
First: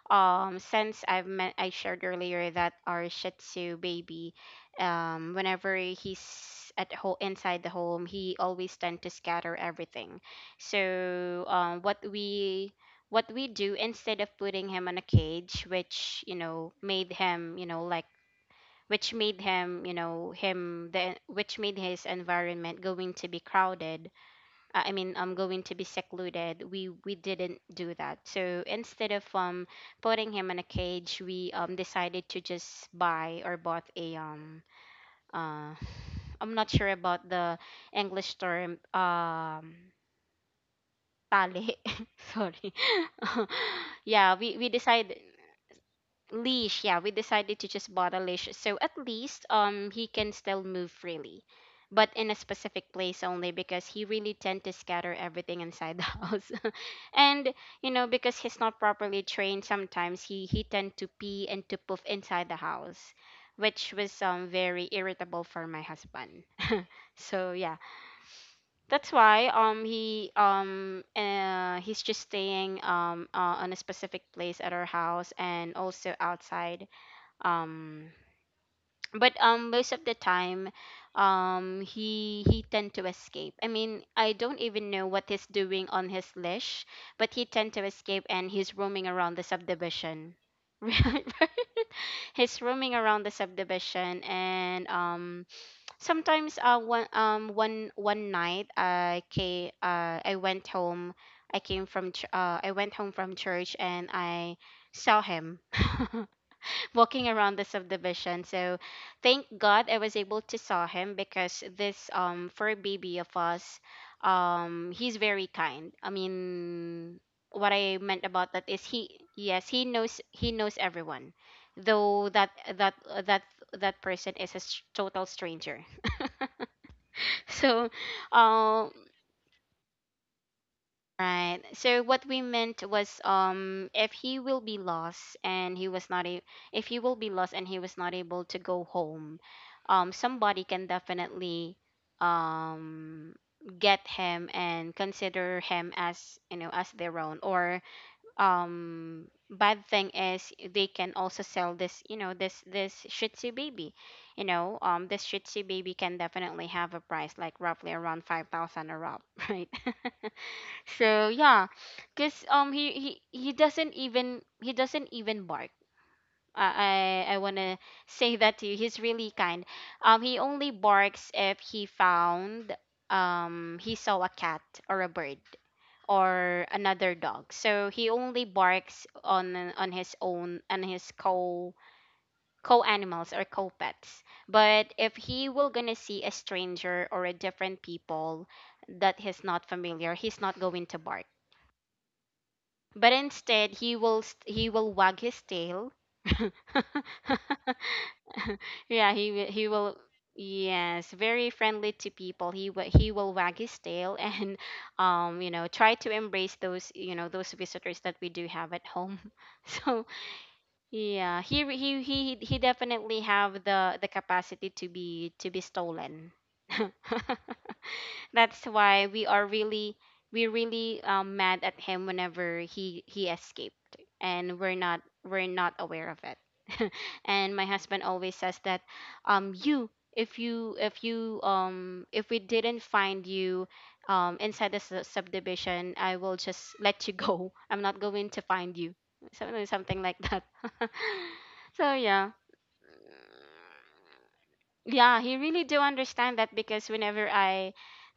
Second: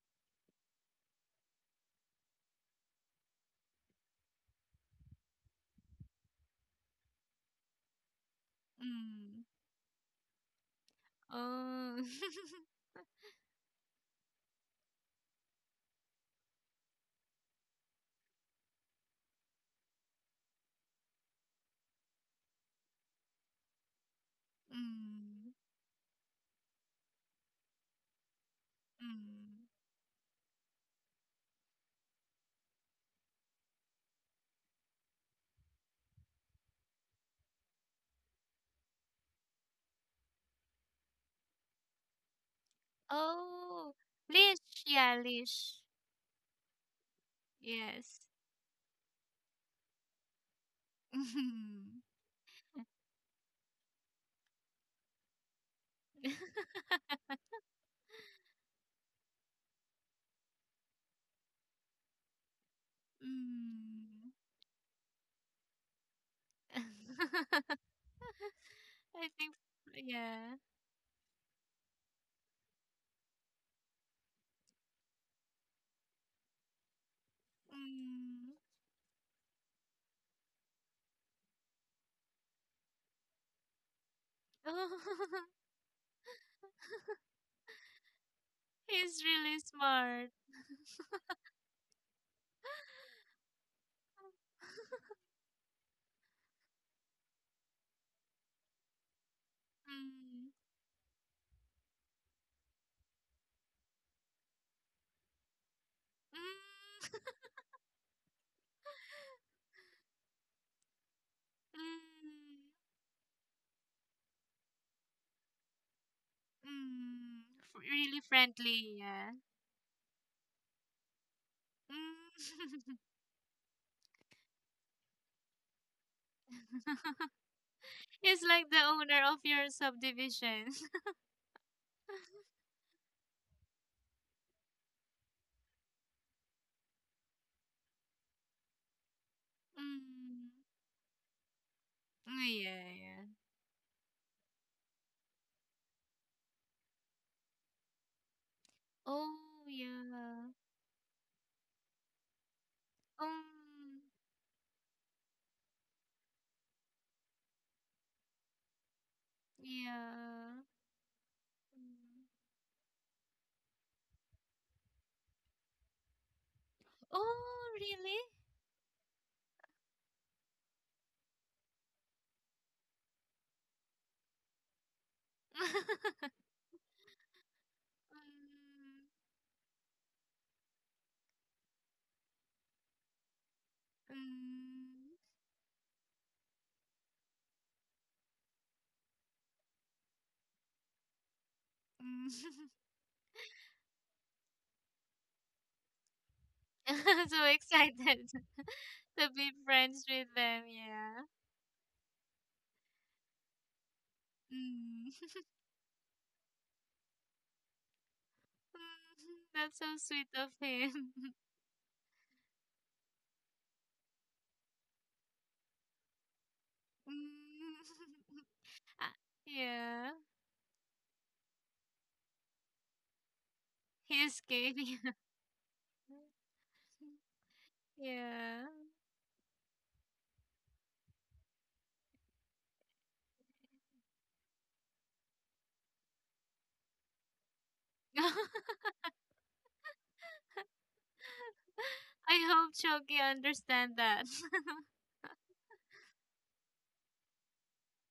Speaker 1: um since I've met I shared earlier that our Shih Tzu baby um whenever he's at home inside the home, he always tend to
Speaker 2: Mm.
Speaker 1: scatter everything. So um what
Speaker 2: Oh.
Speaker 1: we what we do instead of putting him on a cage, which you know made him, you know like which made him you know him the which made his environment going to be crowded— uh, I mean, I'm
Speaker 2: Mm.
Speaker 1: going to be secluded. We we didn't do that. So instead of um
Speaker 2: Mm.
Speaker 1: putting him in a cage, we um decided to just buy or bought a um uh I'm not sure about the English term, um tali. Sorry.
Speaker 2: Oh.
Speaker 1: Yeah, we we
Speaker 2: Leash,
Speaker 1: decided—
Speaker 2: yeah, leash.
Speaker 1: leash, yeah, we decided to just bought a
Speaker 2: Yes.
Speaker 1: leash, so at least um he can still move freely,
Speaker 2: Mm.
Speaker 1: but in a specific place only because he really tend to scatter everything inside the house. And you know because he's not properly trained, sometimes he he tend to pee and to poof inside the house, which was
Speaker 2: Mm.
Speaker 1: um very irritable for my husband, so yeah, that's
Speaker 2: I
Speaker 1: why
Speaker 2: think
Speaker 1: um he
Speaker 2: yeah.
Speaker 1: um uh, he's just staying um uh, on a specific place at our house and also outside. um
Speaker 2: Mm.
Speaker 1: but um most of the time, um he he tend to escape. I mean, I don't even know what he's
Speaker 2: Oh.
Speaker 1: doing on his leash, but he tend to escape and he's roaming
Speaker 2: He's
Speaker 1: around the
Speaker 2: really
Speaker 1: subdivision.
Speaker 2: smart.
Speaker 1: Right, right. He's roaming around the subdivision, and um sometimes uh one um one one night, i ca- uh I
Speaker 2: Mm,
Speaker 1: went home, i came from ch- uh I went home from church, and I saw him
Speaker 2: mm,
Speaker 1: walking around the subdivision. So thank God I was able to saw him because this um
Speaker 2: mm,
Speaker 1: fur baby of us, um, he's very kind. I mean,
Speaker 2: mm.
Speaker 1: what
Speaker 2: F-
Speaker 1: I
Speaker 2: Really
Speaker 1: meant about that is
Speaker 2: friendly,
Speaker 1: he
Speaker 2: yeah.
Speaker 1: yes he knows he knows everyone, though that that
Speaker 2: Mm.
Speaker 1: that that person is a s- total stranger. So,
Speaker 2: He's like the
Speaker 1: um,
Speaker 2: owner of your subdivision.
Speaker 1: Right. So what we meant was, um if he will be lost and he was not a if he will be lost and he was not able to go home, um
Speaker 2: Mm.
Speaker 1: somebody can definitely
Speaker 2: Oh, yeah, yeah.
Speaker 1: um get him and consider him as you know as their own, or, um
Speaker 2: Oh,
Speaker 1: bad thing
Speaker 2: yeah.
Speaker 1: is they can also sell this, you know this this Shih Tzu baby.
Speaker 2: Um,
Speaker 1: you know um this Shih Tzu baby can definitely have a price like roughly around five thousand or up. Right.
Speaker 2: yeah.
Speaker 1: So yeah,
Speaker 2: Mm.
Speaker 1: 'cause, um he he he doesn't even he doesn't even bark. I I, I
Speaker 2: Oh,
Speaker 1: wanna
Speaker 2: really?
Speaker 1: say that to you. He's really kind. Um, he only barks if he found um he saw a cat or a bird or another dog. So he only barks on on his own and his co co animals or co pets.
Speaker 2: Mm,
Speaker 1: But if he will gonna see a stranger or a different people that he's not familiar, he's not going to bark.
Speaker 2: mm,
Speaker 1: But instead, he will st- he will wag his tail.
Speaker 2: mm. So excited
Speaker 1: Yeah, he
Speaker 2: to
Speaker 1: will
Speaker 2: be
Speaker 1: he will
Speaker 2: friends with them,
Speaker 1: yes,
Speaker 2: yeah.
Speaker 1: very friendly to people. He will he will wag his tail and
Speaker 2: Mm.
Speaker 1: um you know try to embrace those, you know those visitors that we do have at home.
Speaker 2: Mm, that's so
Speaker 1: So
Speaker 2: sweet of him.
Speaker 1: yeah, he re- he he he definitely have the the capacity to be to be stolen.
Speaker 2: Mm.
Speaker 1: That's why
Speaker 2: Ah,
Speaker 1: we are really
Speaker 2: yeah,
Speaker 1: we really, um, mad at him whenever he he escaped,
Speaker 2: he's
Speaker 1: and we're
Speaker 2: escaped.
Speaker 1: not
Speaker 2: Yeah.
Speaker 1: we're not aware of it. And my husband always says
Speaker 2: Yeah.
Speaker 1: that, um you if you if you, um if we didn't find you, um inside the su- subdivision, I will just let you go. I'm not going to find you, something something like that. So yeah.
Speaker 2: I hope Choki understand that.
Speaker 1: Yeah, he really do understand that, because whenever I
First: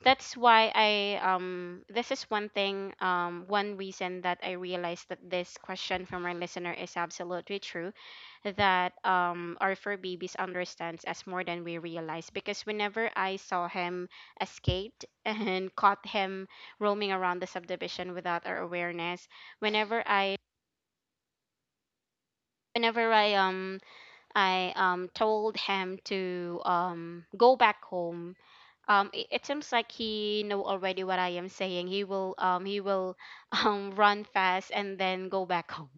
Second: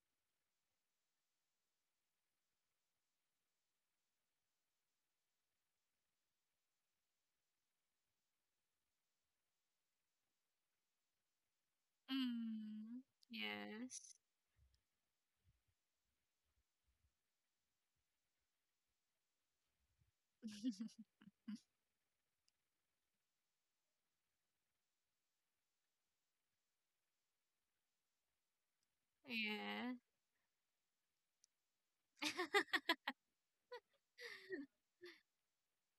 Speaker 1: that's why I um this is one thing, um one reason that I realized that this question from our listener is absolutely true, that, um our fur babies understands us more than we realize, because
Speaker 2: Mm.
Speaker 1: whenever I saw him
Speaker 2: Yes.
Speaker 1: escaped and caught him roaming around the subdivision without our awareness. Whenever i whenever I um I, um, told him to, um, go back home. Um, it, it seems like
Speaker 2: Yeah.
Speaker 1: he know already what I am saying. He will um, he will um, run fast and then go back home.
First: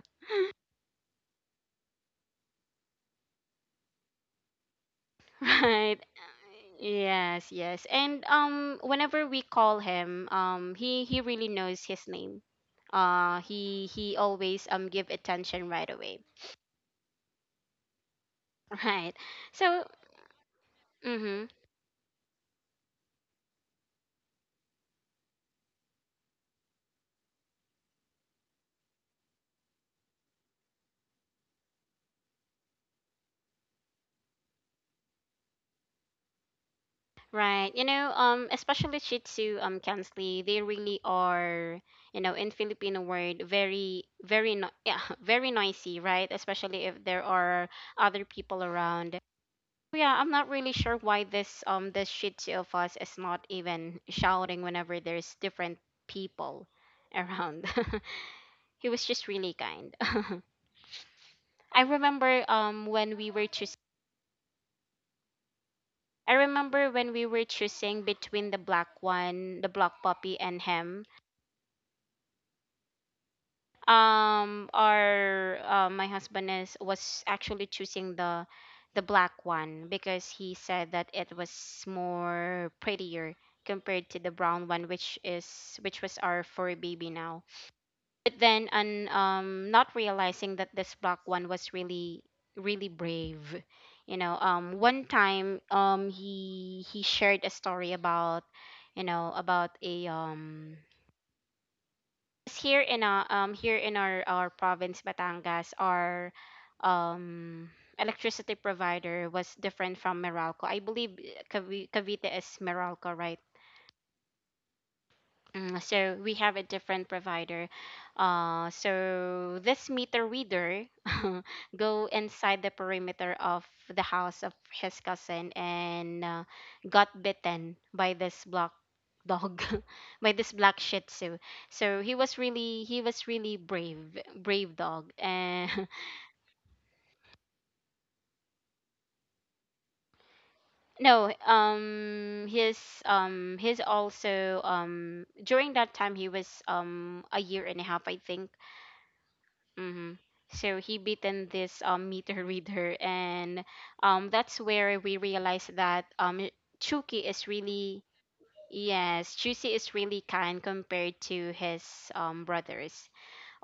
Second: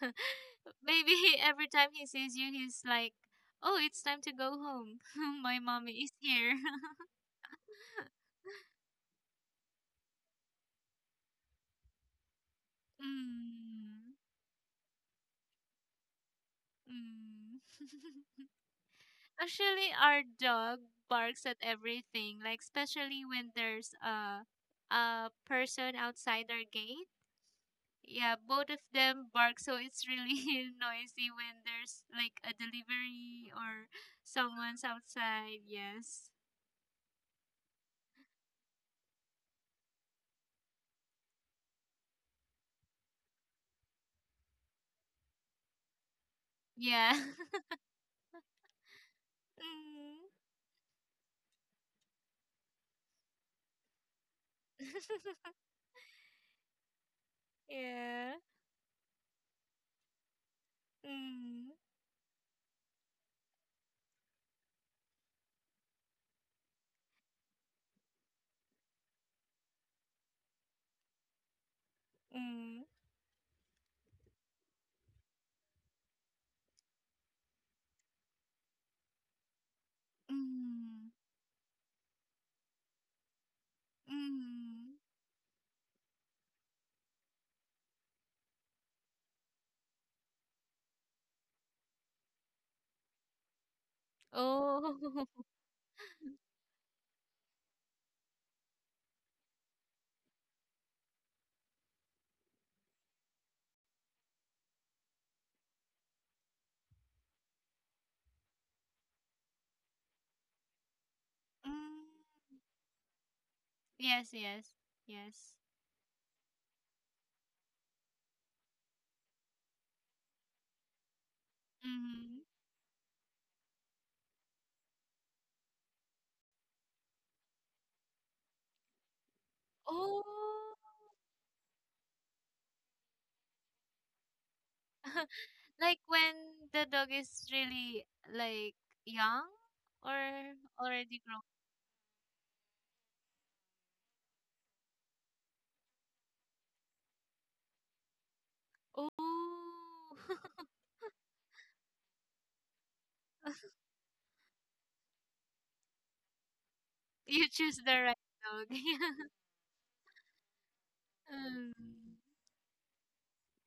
Speaker 2: Maybe he, every time he sees you, he's like, "Oh, it's time to go home. My mommy
Speaker 1: Right.
Speaker 2: is here."
Speaker 1: Yes, yes. And, um whenever we call him, um he he really knows his name. Uh he
Speaker 2: Mm.
Speaker 1: he always um give attention right away.
Speaker 2: Mm.
Speaker 1: Right. So,
Speaker 2: Actually, our dog barks
Speaker 1: mhm.
Speaker 2: at everything, like especially when there's a a person outside our gate. Yeah, both of them bark, so it's really noisy when there's like a delivery or someone's outside. Yes.
Speaker 1: Right. You know, um, especially Shih Tzu, um, Kansley, they really are, you know, in Filipino word, very, very, no- yeah, very noisy, right? Especially if
Speaker 2: Yeah.
Speaker 1: there are other people around. Yeah,
Speaker 2: Mm.
Speaker 1: I'm not really sure why this, um, this Shih Tzu of us is not even shouting whenever there's different people around.
Speaker 2: Yeah.
Speaker 1: He was just really kind.
Speaker 2: Mm.
Speaker 1: I remember, um, when we were choosing, I remember when we were choosing between the black one, the black puppy, and him.
Speaker 2: Mm.
Speaker 1: Um our uh, my husband is was actually choosing the the black one, because he said
Speaker 2: Mm.
Speaker 1: that it was more prettier compared to the brown one,
Speaker 2: Mm.
Speaker 1: which is which was our furry baby now. But then, and um not realizing that this black one was really, really brave. You know, um one
Speaker 2: Oh.
Speaker 1: time, um he he shared a story about, you know about a, um s- here in, uh, um here in our our province, Batangas. Our, um electricity provider was different from Meralco. I believe, uh, Cavi-
Speaker 2: Mm.
Speaker 1: Cavite is Meralco, right?
Speaker 2: Yes, yes, yes.
Speaker 1: Mm, so we have a different provider. Uh, so this meter reader go
Speaker 2: Mm.
Speaker 1: inside the perimeter of the house of his cousin and, uh, got bitten by this black dog, by this
Speaker 2: Oh,
Speaker 1: black Shih Tzu. So he was really he was really brave, brave dog. And
Speaker 2: like when the dog is really like young or already
Speaker 1: no,
Speaker 2: grown.
Speaker 1: um, his um, his also, um during that time he was, um a year and a half, I think.
Speaker 2: Oh,
Speaker 1: Mm-hmm. So he beaten this, um, meter reader, and, um, that's where we realized that, um, Chuki
Speaker 2: you
Speaker 1: is
Speaker 2: choose the
Speaker 1: really
Speaker 2: right dog.
Speaker 1: yes, Chusi is really kind compared to
Speaker 2: Um,
Speaker 1: his, um, brothers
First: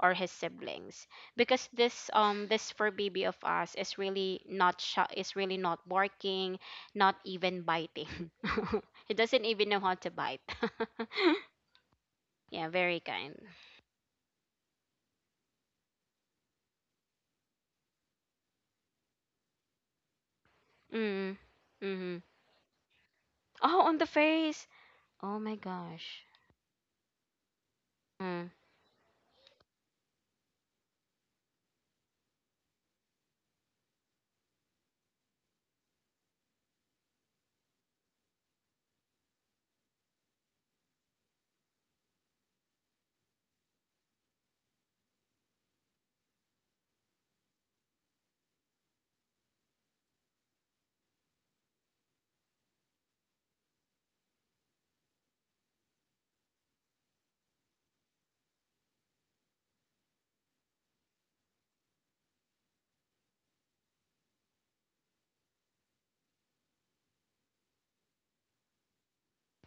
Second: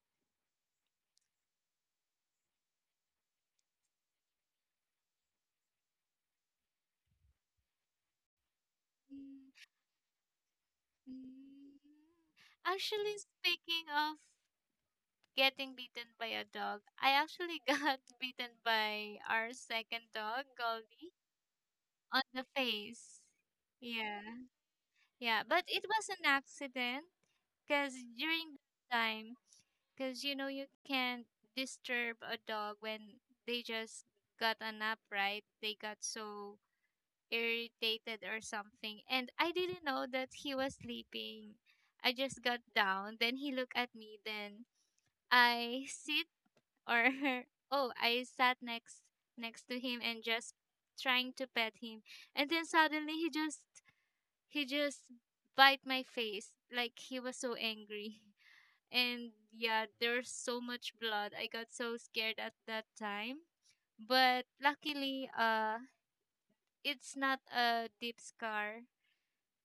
Speaker 1: or his siblings, because this um this fur baby of us is really not sh- is really not barking, not even biting. He doesn't
Speaker 2: mm,
Speaker 1: even know how to bite.
Speaker 2: mm.
Speaker 1: Yeah, very
Speaker 2: Actually,
Speaker 1: kind.
Speaker 2: speaking of getting beaten by a dog, I actually got beaten by our second dog, Goldie,
Speaker 1: Mm.
Speaker 2: on
Speaker 1: Mm-hmm.
Speaker 2: the face.
Speaker 1: Oh, on the
Speaker 2: Yeah.
Speaker 1: face. Oh
Speaker 2: Yeah,
Speaker 1: my
Speaker 2: but it was an
Speaker 1: gosh.
Speaker 2: accident because
Speaker 1: Mm.
Speaker 2: during the time because you know, you can't disturb a dog when they just got a nap, right? They got so irritated or something. And I didn't know that he was sleeping. I just got down, then he looked at me, then I sit or oh, I sat next next to him and just trying to pet him. And then suddenly he just he just bite my face like he was so angry. And yeah, there's so much blood. I got so scared at that time. But luckily, uh, it's not a deep scar.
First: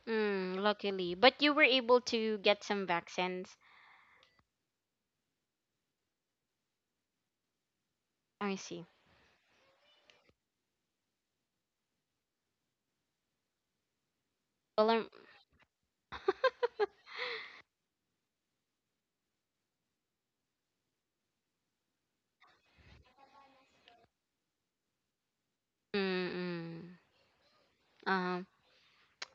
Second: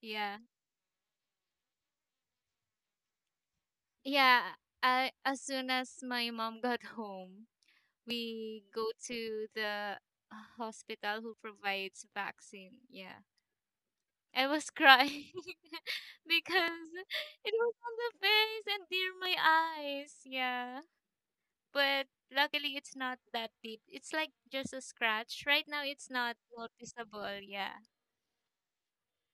Speaker 2: Yeah.
Speaker 1: Mm, luckily. But you were able to get some vaccines.
Speaker 2: Yeah. I, as soon as my mom got home,
Speaker 1: I
Speaker 2: we go
Speaker 1: see.
Speaker 2: to the hospital who provides vaccine. Yeah. I was
Speaker 1: Well, um,
Speaker 2: crying because it was on the face and near my eyes. Yeah. But luckily it's not that deep. It's like just a scratch. Right now it's
Speaker 1: mm,
Speaker 2: not
Speaker 1: mm.
Speaker 2: noticeable. Yeah.
Speaker 1: Um,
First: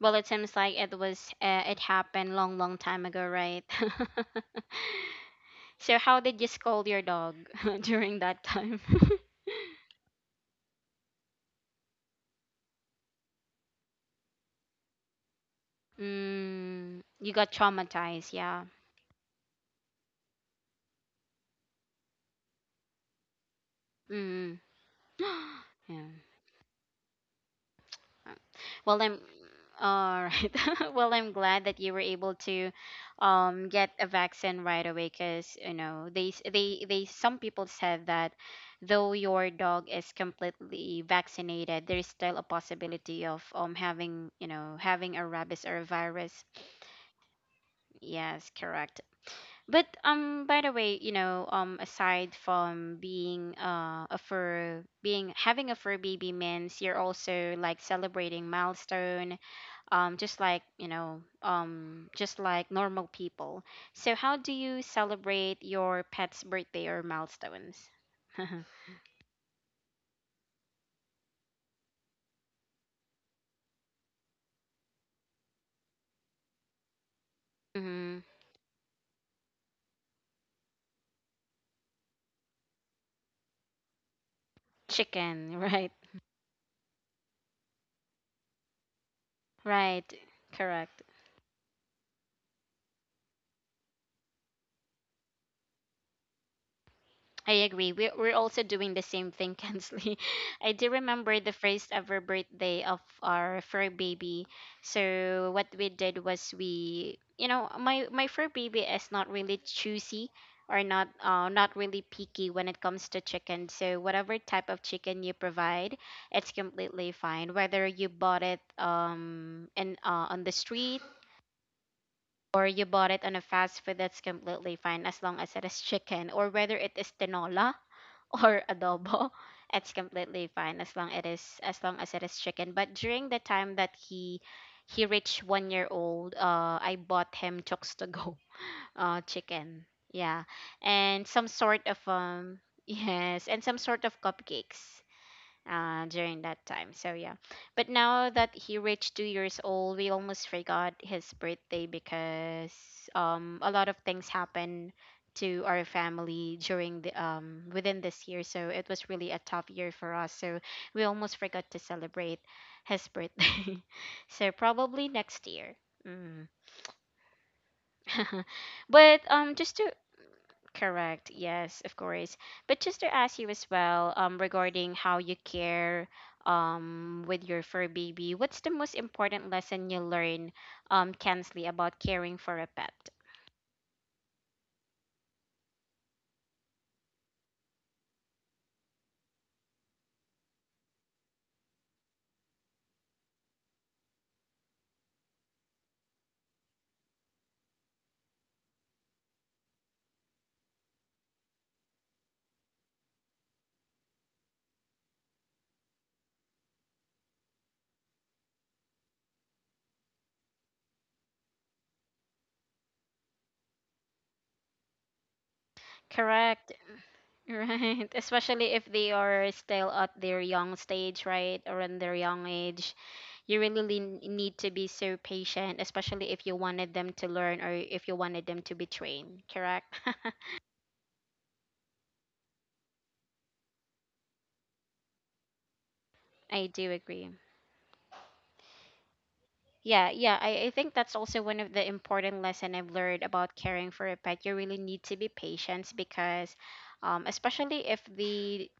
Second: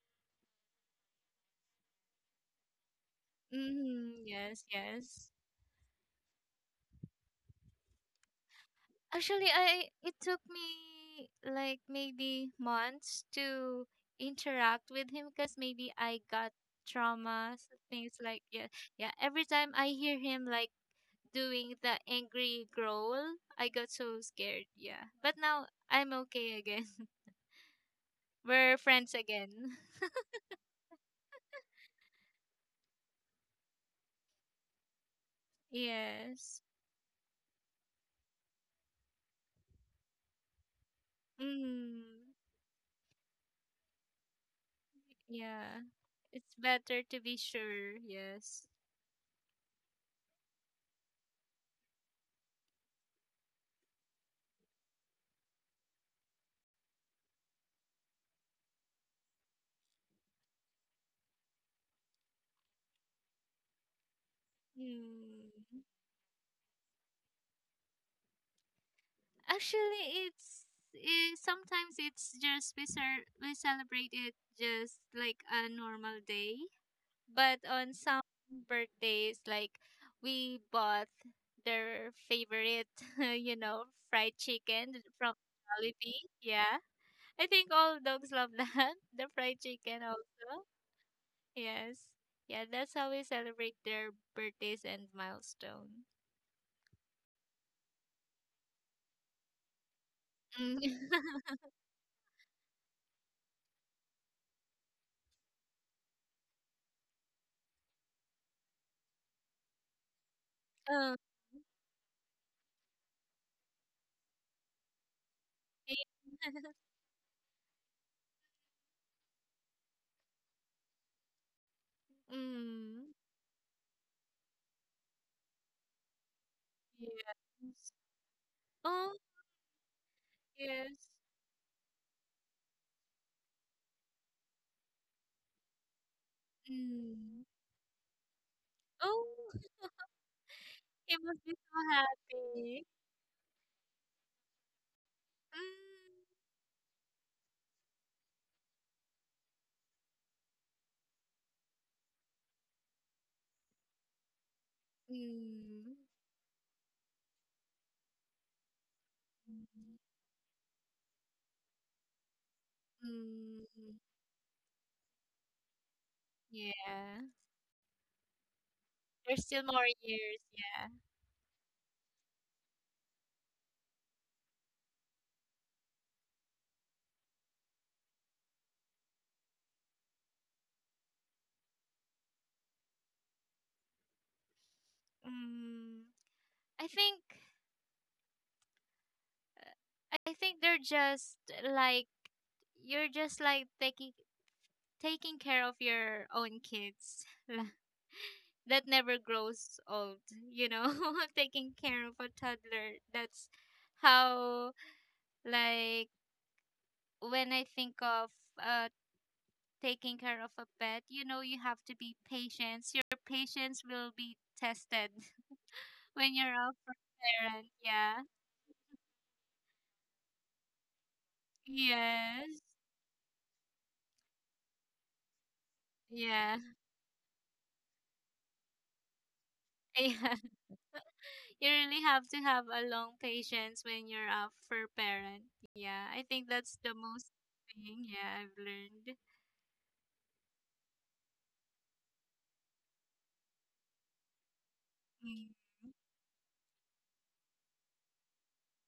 Speaker 1: well, it seems like it was uh, it happened long, long time ago, right?
Speaker 2: Mm-hmm. Yes, yes.
Speaker 1: So how did you scold your dog during that time?
Speaker 2: Actually, I it took me like maybe months to interact with him because maybe I got
Speaker 1: Mm, you got
Speaker 2: traumas, things
Speaker 1: traumatized,
Speaker 2: like
Speaker 1: yeah.
Speaker 2: yeah, yeah. Every time I hear him like doing the angry growl, I got so
Speaker 1: Mm.
Speaker 2: scared. Yeah, but now
Speaker 1: Yeah.
Speaker 2: I'm okay again.
Speaker 1: Uh,
Speaker 2: We're
Speaker 1: Well,
Speaker 2: friends
Speaker 1: I'm
Speaker 2: again.
Speaker 1: all right. Well, I'm glad that you were able to, um, get a vaccine right away, because, you know they s-
Speaker 2: Yes.
Speaker 1: they they some people said that, though your dog is completely vaccinated, there
Speaker 2: Mm,
Speaker 1: is still a possibility of, um having, you know having a
Speaker 2: yeah.
Speaker 1: rabies or a virus.
Speaker 2: It's better to be sure,
Speaker 1: Yes,
Speaker 2: yes.
Speaker 1: correct. But, um, by the way, you know, um, aside from being uh a fur being having a fur baby means you're also like celebrating milestone, um, just like, you know, um, just like normal people. So, how do you celebrate
Speaker 2: Mm.
Speaker 1: your pet's birthday or milestones?
Speaker 2: Actually, it's it, sometimes it's just we cer- we celebrate it just like a normal day, but on some
Speaker 1: Hmm.
Speaker 2: birthdays, like we bought their favorite, you know, fried chicken from
Speaker 1: Chicken, right?
Speaker 2: Jollibee. Yeah, I think all dogs love that the fried chicken
Speaker 1: Right,
Speaker 2: also.
Speaker 1: correct.
Speaker 2: Yes. Yeah, that's how we celebrate their birthdays and milestone.
Speaker 1: I agree. We're, we're also doing the same thing, Kensley. I
Speaker 2: Mm.
Speaker 1: do remember the first ever birthday of our fur baby. So what we did was, we, you know, my my fur baby is not really choosy or, not
Speaker 2: Um,
Speaker 1: uh, not really picky when it comes to chicken. So whatever type of chicken you provide,
Speaker 2: yeah.
Speaker 1: it's completely fine. Whether you bought it, um in uh, on the street, or you bought
Speaker 2: Mm.
Speaker 1: it on a fast food, that's completely fine as long as it is chicken, or whether it is tinola
Speaker 2: Yes.
Speaker 1: or
Speaker 2: Oh,
Speaker 1: adobo. It's completely fine as
Speaker 2: yes.
Speaker 1: long it is as long as it is chicken. But during the time that he he reached one year old, uh, I bought
Speaker 2: Mm.
Speaker 1: him chokes to go, uh,
Speaker 2: Oh,
Speaker 1: chicken. Yeah,
Speaker 2: he
Speaker 1: and
Speaker 2: must
Speaker 1: some
Speaker 2: be
Speaker 1: sort of,
Speaker 2: so
Speaker 1: um
Speaker 2: happy.
Speaker 1: yes, and some sort of cupcakes, uh,
Speaker 2: Mm.
Speaker 1: during that time. So yeah, but now that he reached two years old, we almost forgot his birthday, because, um a lot of things happened to our
Speaker 2: Mm.
Speaker 1: family during the um within this year. So it was really a tough year for us. So we almost forgot to celebrate his
Speaker 2: Mm.
Speaker 1: birthday.
Speaker 2: Mm.
Speaker 1: So probably next year. Mm.
Speaker 2: Yeah.
Speaker 1: but
Speaker 2: There's
Speaker 1: um
Speaker 2: still
Speaker 1: just
Speaker 2: more
Speaker 1: to
Speaker 2: years, yeah.
Speaker 1: Correct. Yes, of course. But just to ask you as well, um, regarding how you care, um, with your fur baby, what's the most important lesson you learn, um, Kensley, about caring for a pet?
Speaker 2: Mm. I think uh, I think they're just like you're just like taking taking care of your own kids, la- that never grows old, you know, taking care of a toddler. That's how, like, when I think of uh taking care of a pet, you know, you have to be patient. Your patience will be tested when you're
Speaker 1: Correct.
Speaker 2: a parent.
Speaker 1: Right.
Speaker 2: Yeah.
Speaker 1: Especially if they are still at their young stage, right? Or in their young
Speaker 2: Yes.
Speaker 1: age. You really lin- need to be so patient, especially if
Speaker 2: Yeah.
Speaker 1: you wanted them to learn or if you wanted them to be trained. Correct?
Speaker 2: Yeah, you really have to have a long patience when you're a fur parent. Yeah, I think
Speaker 1: I
Speaker 2: that's the
Speaker 1: do
Speaker 2: most
Speaker 1: agree.
Speaker 2: thing. Yeah, I've learned.
Speaker 1: Yeah, yeah. I, I think that's also one of the important lesson I've learned about caring for a pet. You really need to be
Speaker 2: Mm.
Speaker 1: patient, because, um especially if the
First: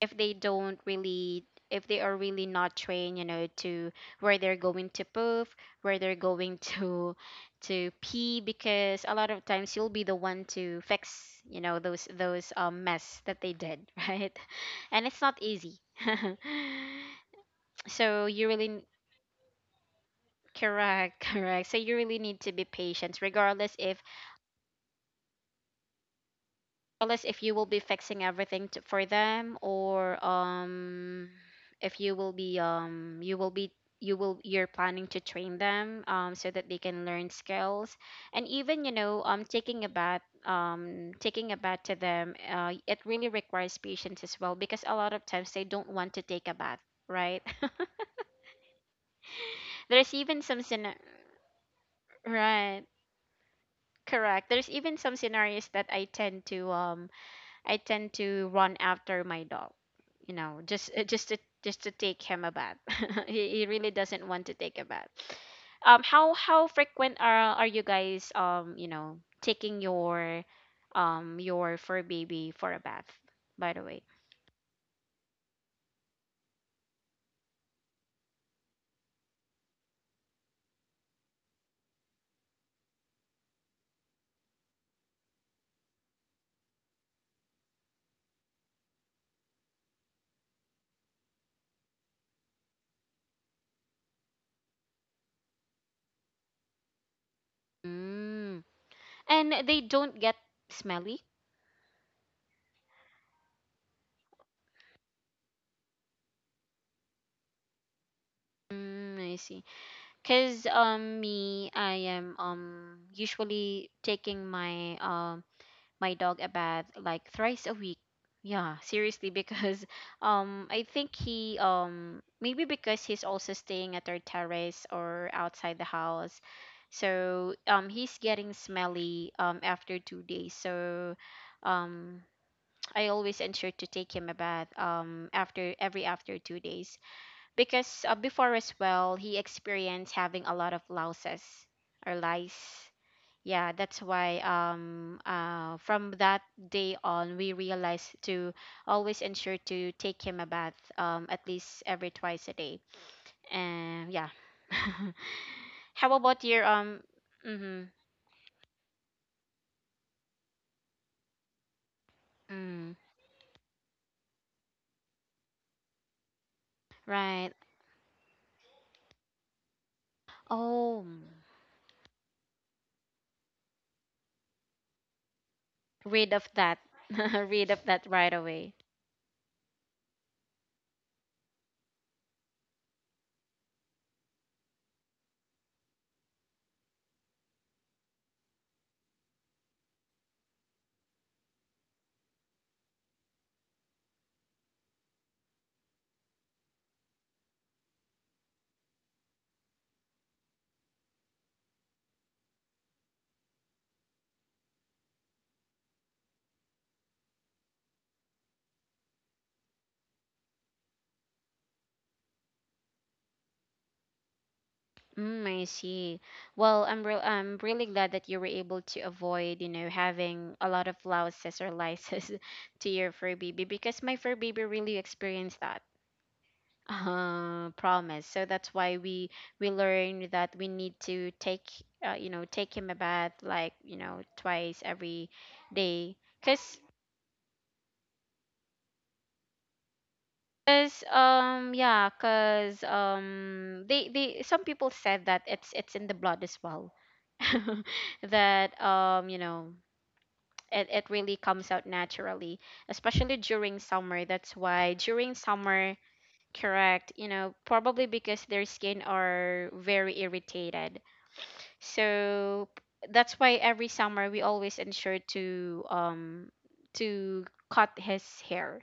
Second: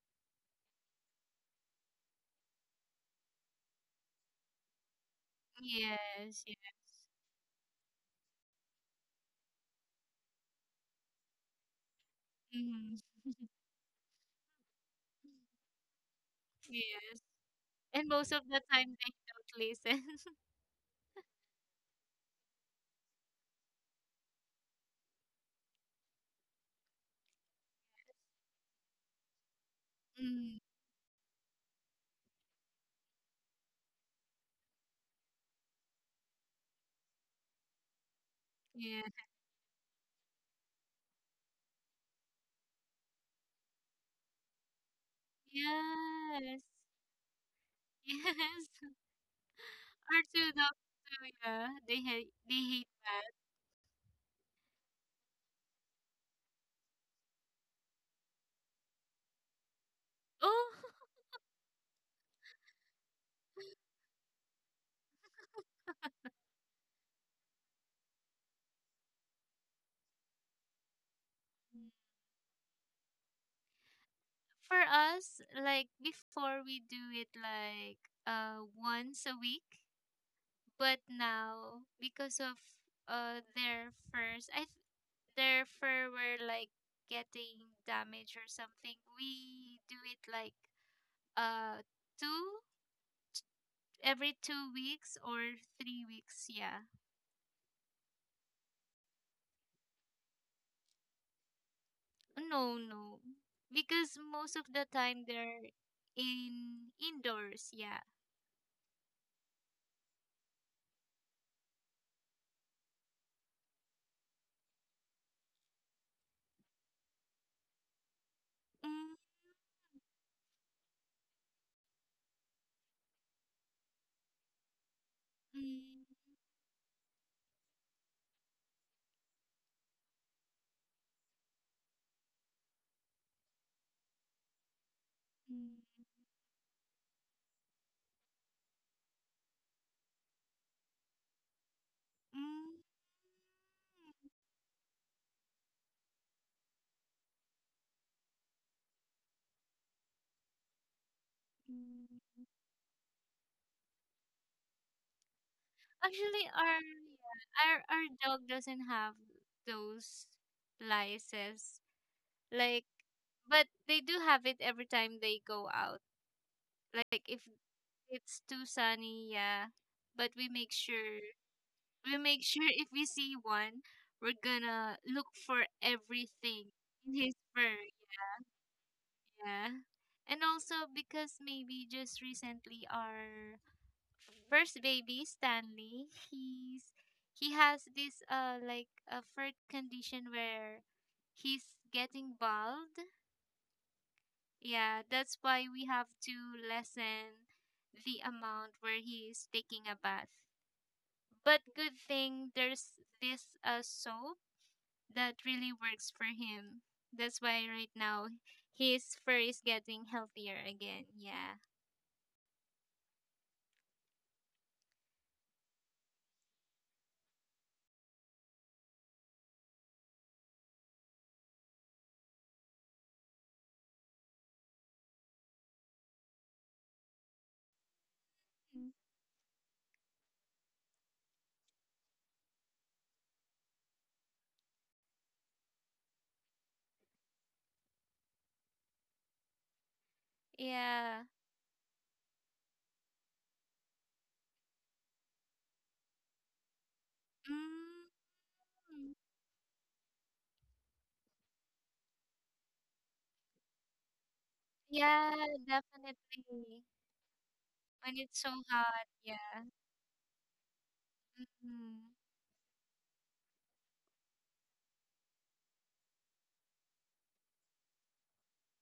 Speaker 1: if they don't really if they are really not trained, you know, to where they're going to poof, where they're
Speaker 2: Yes,
Speaker 1: going
Speaker 2: yeah.
Speaker 1: to to pee, because a lot of times you'll be the one to fix, you know, those those, um
Speaker 2: Hmm.
Speaker 1: mess that they did, right? And it's not easy.
Speaker 2: Yes. And
Speaker 1: so
Speaker 2: most of
Speaker 1: you
Speaker 2: the
Speaker 1: really
Speaker 2: time they don't listen.
Speaker 1: Correct, correct. So you really need to be patient, regardless if, regardless if you will be fixing everything, to, for them, or,
Speaker 2: Mm.
Speaker 1: um if you will be um you will be you will you're planning to train them, um so that they can learn skills. And even, you
Speaker 2: Yeah.
Speaker 1: know um taking a bath um taking a bath to them, uh it really requires patience as well, because a lot of times they don't want to take a
Speaker 2: Yes.
Speaker 1: bath, right?
Speaker 2: Yes.
Speaker 1: there's
Speaker 2: Or
Speaker 1: even
Speaker 2: to
Speaker 1: some
Speaker 2: the
Speaker 1: scena-
Speaker 2: to, yeah, they hate they
Speaker 1: Right.
Speaker 2: hate that.
Speaker 1: Correct. There's even some scenarios that I tend to um I tend to run after my dog, you know,
Speaker 2: Oh,
Speaker 1: just uh, just to just to take him a bath. he, he really doesn't want to take a bath. Um how how frequent are are you guys, um, you know, taking your, um your
Speaker 2: Mm.
Speaker 1: fur baby for a bath, by the way?
Speaker 2: For us, like before, we do it like uh once a week. But now because of uh their furs i th- their fur were like getting damaged or something, we do it like uh two every two weeks or three weeks, yeah.
Speaker 1: Mm. And they don't get smelly?
Speaker 2: No, no, because most of the time they're in indoors, yeah.
Speaker 1: Mm, I see. 'Cause, um me, I am, um usually taking my, um my dog a bath like thrice a week. Yeah,
Speaker 2: Mm.
Speaker 1: seriously, because um I think he, um maybe because he's also staying at our terrace or outside the
Speaker 2: Mm.
Speaker 1: house. So, um he's getting smelly, um after two days. So um I always ensure to take him a bath um after every
Speaker 2: Mm.
Speaker 1: after two days because uh, before as well he experienced having a lot of louses or
Speaker 2: Mm.
Speaker 1: lice, yeah. That's why um uh from that day on we realized to always ensure to take him a bath um at least every twice
Speaker 2: Mm.
Speaker 1: a day, and yeah. how about
Speaker 2: Actually,
Speaker 1: your
Speaker 2: our
Speaker 1: um
Speaker 2: our
Speaker 1: Mm-hmm.
Speaker 2: our dog doesn't have those lices. Like,
Speaker 1: Mm.
Speaker 2: but they do have it every time they go out. Like, if
Speaker 1: Right.
Speaker 2: it's too sunny, yeah. But we make
Speaker 1: Oh,
Speaker 2: sure we make sure if we see one, we're gonna look for
Speaker 1: rid of
Speaker 2: everything
Speaker 1: that
Speaker 2: in his fur.
Speaker 1: rid of that right
Speaker 2: Yeah.
Speaker 1: away.
Speaker 2: Yeah. And also because maybe just recently our first baby Stanley, he's he has this uh like a third condition where he's getting bald. Yeah, that's why we have to lessen the amount where he's taking a bath. But good thing there's this uh soap that really works for him. That's why right now his fur is getting healthier again. Yeah.
Speaker 1: Mm, I see. Well, I'm real I'm really glad that you were able to avoid, you know, having a lot of louses or lices to your fur baby, because my fur baby really experienced that. Uh, promise. So that's why we we learned that we need to take, uh, you know, take him a bath like, you know, twice every day. 'Cause Cause
Speaker 2: Yeah.
Speaker 1: um yeah, cause um they they some people said that it's it's in the blood as well.
Speaker 2: Mm.
Speaker 1: that um you know it, it really comes out naturally, especially during summer. That's why during
Speaker 2: Yeah,
Speaker 1: summer,
Speaker 2: definitely.
Speaker 1: correct, you know, probably
Speaker 2: When
Speaker 1: because
Speaker 2: it's
Speaker 1: their
Speaker 2: so
Speaker 1: skin
Speaker 2: hot, yeah.
Speaker 1: are very irritated.
Speaker 2: Mm.
Speaker 1: So that's why every summer we always ensure to um to cut his hair.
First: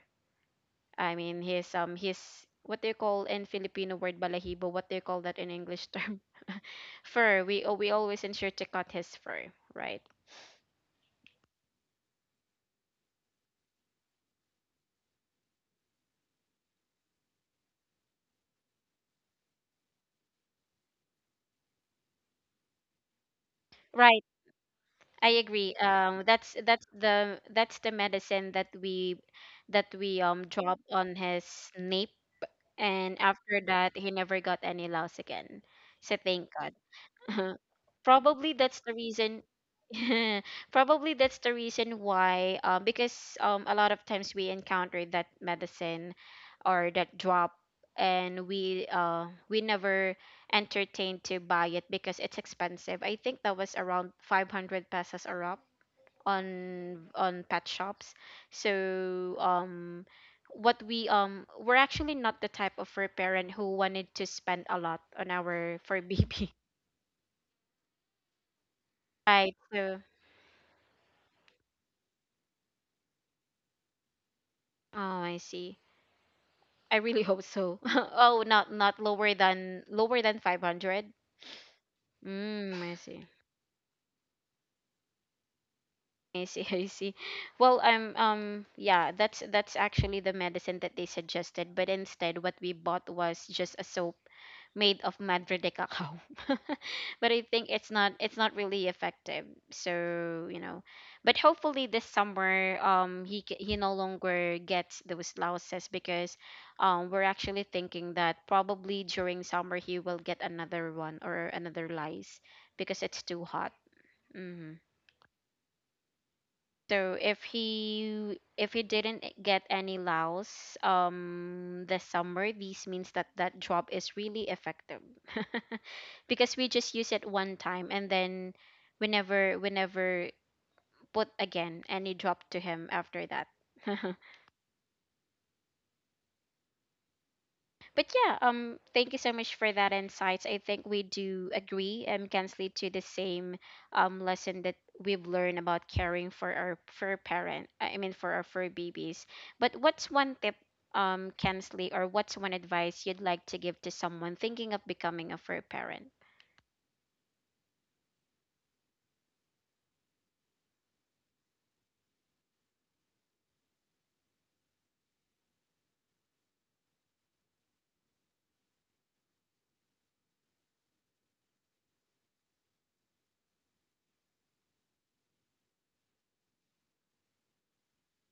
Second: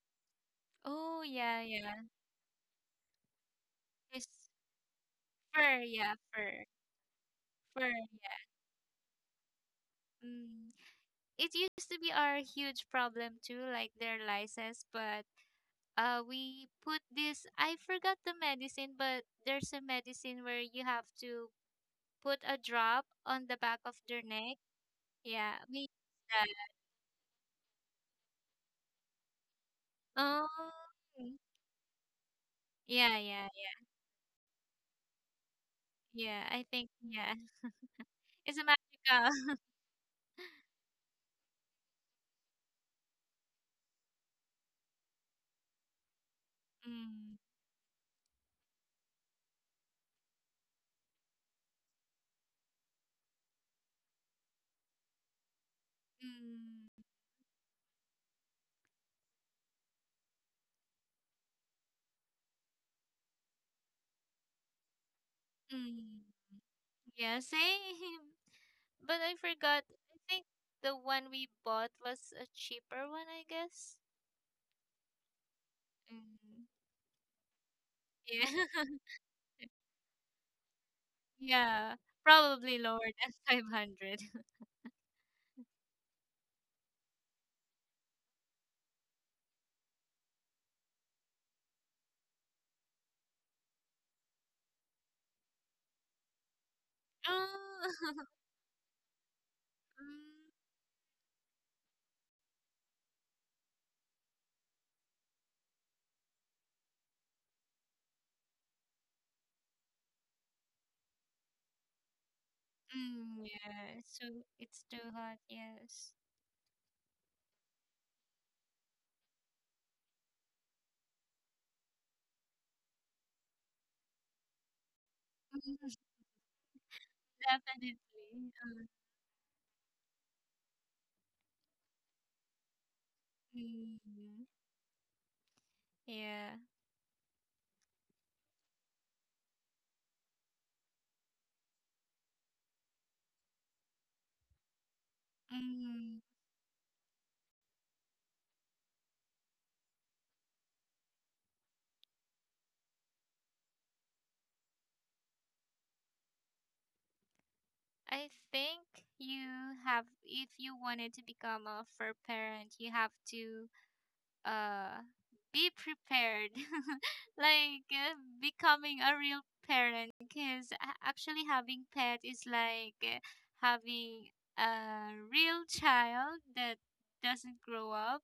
Speaker 1: I
Speaker 2: Oh,
Speaker 1: mean
Speaker 2: yeah,
Speaker 1: his um
Speaker 2: yeah.
Speaker 1: his, what they call in Filipino word,
Speaker 2: It's
Speaker 1: balahibo, what they call that in
Speaker 2: fur,
Speaker 1: English
Speaker 2: yeah,
Speaker 1: term?
Speaker 2: fur.
Speaker 1: Fur. we
Speaker 2: Fur,
Speaker 1: we always
Speaker 2: yeah.
Speaker 1: ensure to cut his fur, right.
Speaker 2: Mm. It used to be our huge problem too, like their lysis, but uh we put this, I forgot the medicine, but there's a medicine where you have to put a drop on the back of
Speaker 1: Right,
Speaker 2: their neck.
Speaker 1: I
Speaker 2: Yeah,
Speaker 1: agree.
Speaker 2: we use
Speaker 1: Um, that's
Speaker 2: that.
Speaker 1: that's the that's the medicine that we that we um
Speaker 2: Oh.
Speaker 1: dropped on
Speaker 2: Mm-hmm.
Speaker 1: his nape, and
Speaker 2: Yeah, yeah,
Speaker 1: after
Speaker 2: yeah.
Speaker 1: that he never got any loss again. So
Speaker 2: Yeah,
Speaker 1: thank
Speaker 2: I
Speaker 1: God.
Speaker 2: think yeah.
Speaker 1: Probably
Speaker 2: It's a
Speaker 1: that's the reason.
Speaker 2: magical.
Speaker 1: Probably that's the reason why. Um, because um a lot of times we encounter that medicine or that
Speaker 2: Mm,
Speaker 1: drop, and we uh we never entertained to buy it because it's expensive. I think that was around five hundred pesos a drop
Speaker 2: mm,
Speaker 1: on on pet shops. So um what we um we're actually not the type of fur parent who wanted to spend a lot on our fur
Speaker 2: mm.
Speaker 1: baby.
Speaker 2: Yeah, same. But I
Speaker 1: Right.
Speaker 2: forgot.
Speaker 1: So
Speaker 2: I think the one we bought was a cheaper one, I guess.
Speaker 1: oh, I see.
Speaker 2: Mm.
Speaker 1: I really hope so. Oh,
Speaker 2: Yeah.
Speaker 1: not not lower than lower than five hundred.
Speaker 2: Yeah. Probably
Speaker 1: Mm, I
Speaker 2: lower
Speaker 1: see.
Speaker 2: than five hundred.
Speaker 1: I see. I see. Well, um, um, yeah, that's that's actually the medicine that they suggested, but instead what we bought was just a soap made of Madrid cacao. But I think it's
Speaker 2: Oh.
Speaker 1: not, it's not really effective. So,
Speaker 2: Mm,
Speaker 1: you know, but hopefully this summer um he c- he no longer gets those louses, because um we're actually thinking that probably during summer he will get another one or another lice because it's
Speaker 2: mm,
Speaker 1: too hot.
Speaker 2: yeah. So
Speaker 1: Mhm.
Speaker 2: it's too hot, yes.
Speaker 1: So if he if he didn't get any Laos um this summer, this means that that job is really effective.
Speaker 2: Mm.
Speaker 1: Because we just use it one time,
Speaker 2: Definitely.
Speaker 1: and then
Speaker 2: Uh,
Speaker 1: we never we never put again any job to him after that.
Speaker 2: mm, yeah.
Speaker 1: But yeah, um, thank you so much for that insights. I think we do agree, um, Kensley, to the same um lesson that we've learned about
Speaker 2: Mm.
Speaker 1: caring for our for our parent. I mean, for our fur babies. But what's one tip, um, Kensley, or what's one advice you'd like to give to someone thinking of becoming a fur parent?
Speaker 2: I think you have, if you wanted to become a fur parent, you have to uh be prepared like uh, becoming a real parent, because actually having pet is like uh, having a real child that doesn't grow up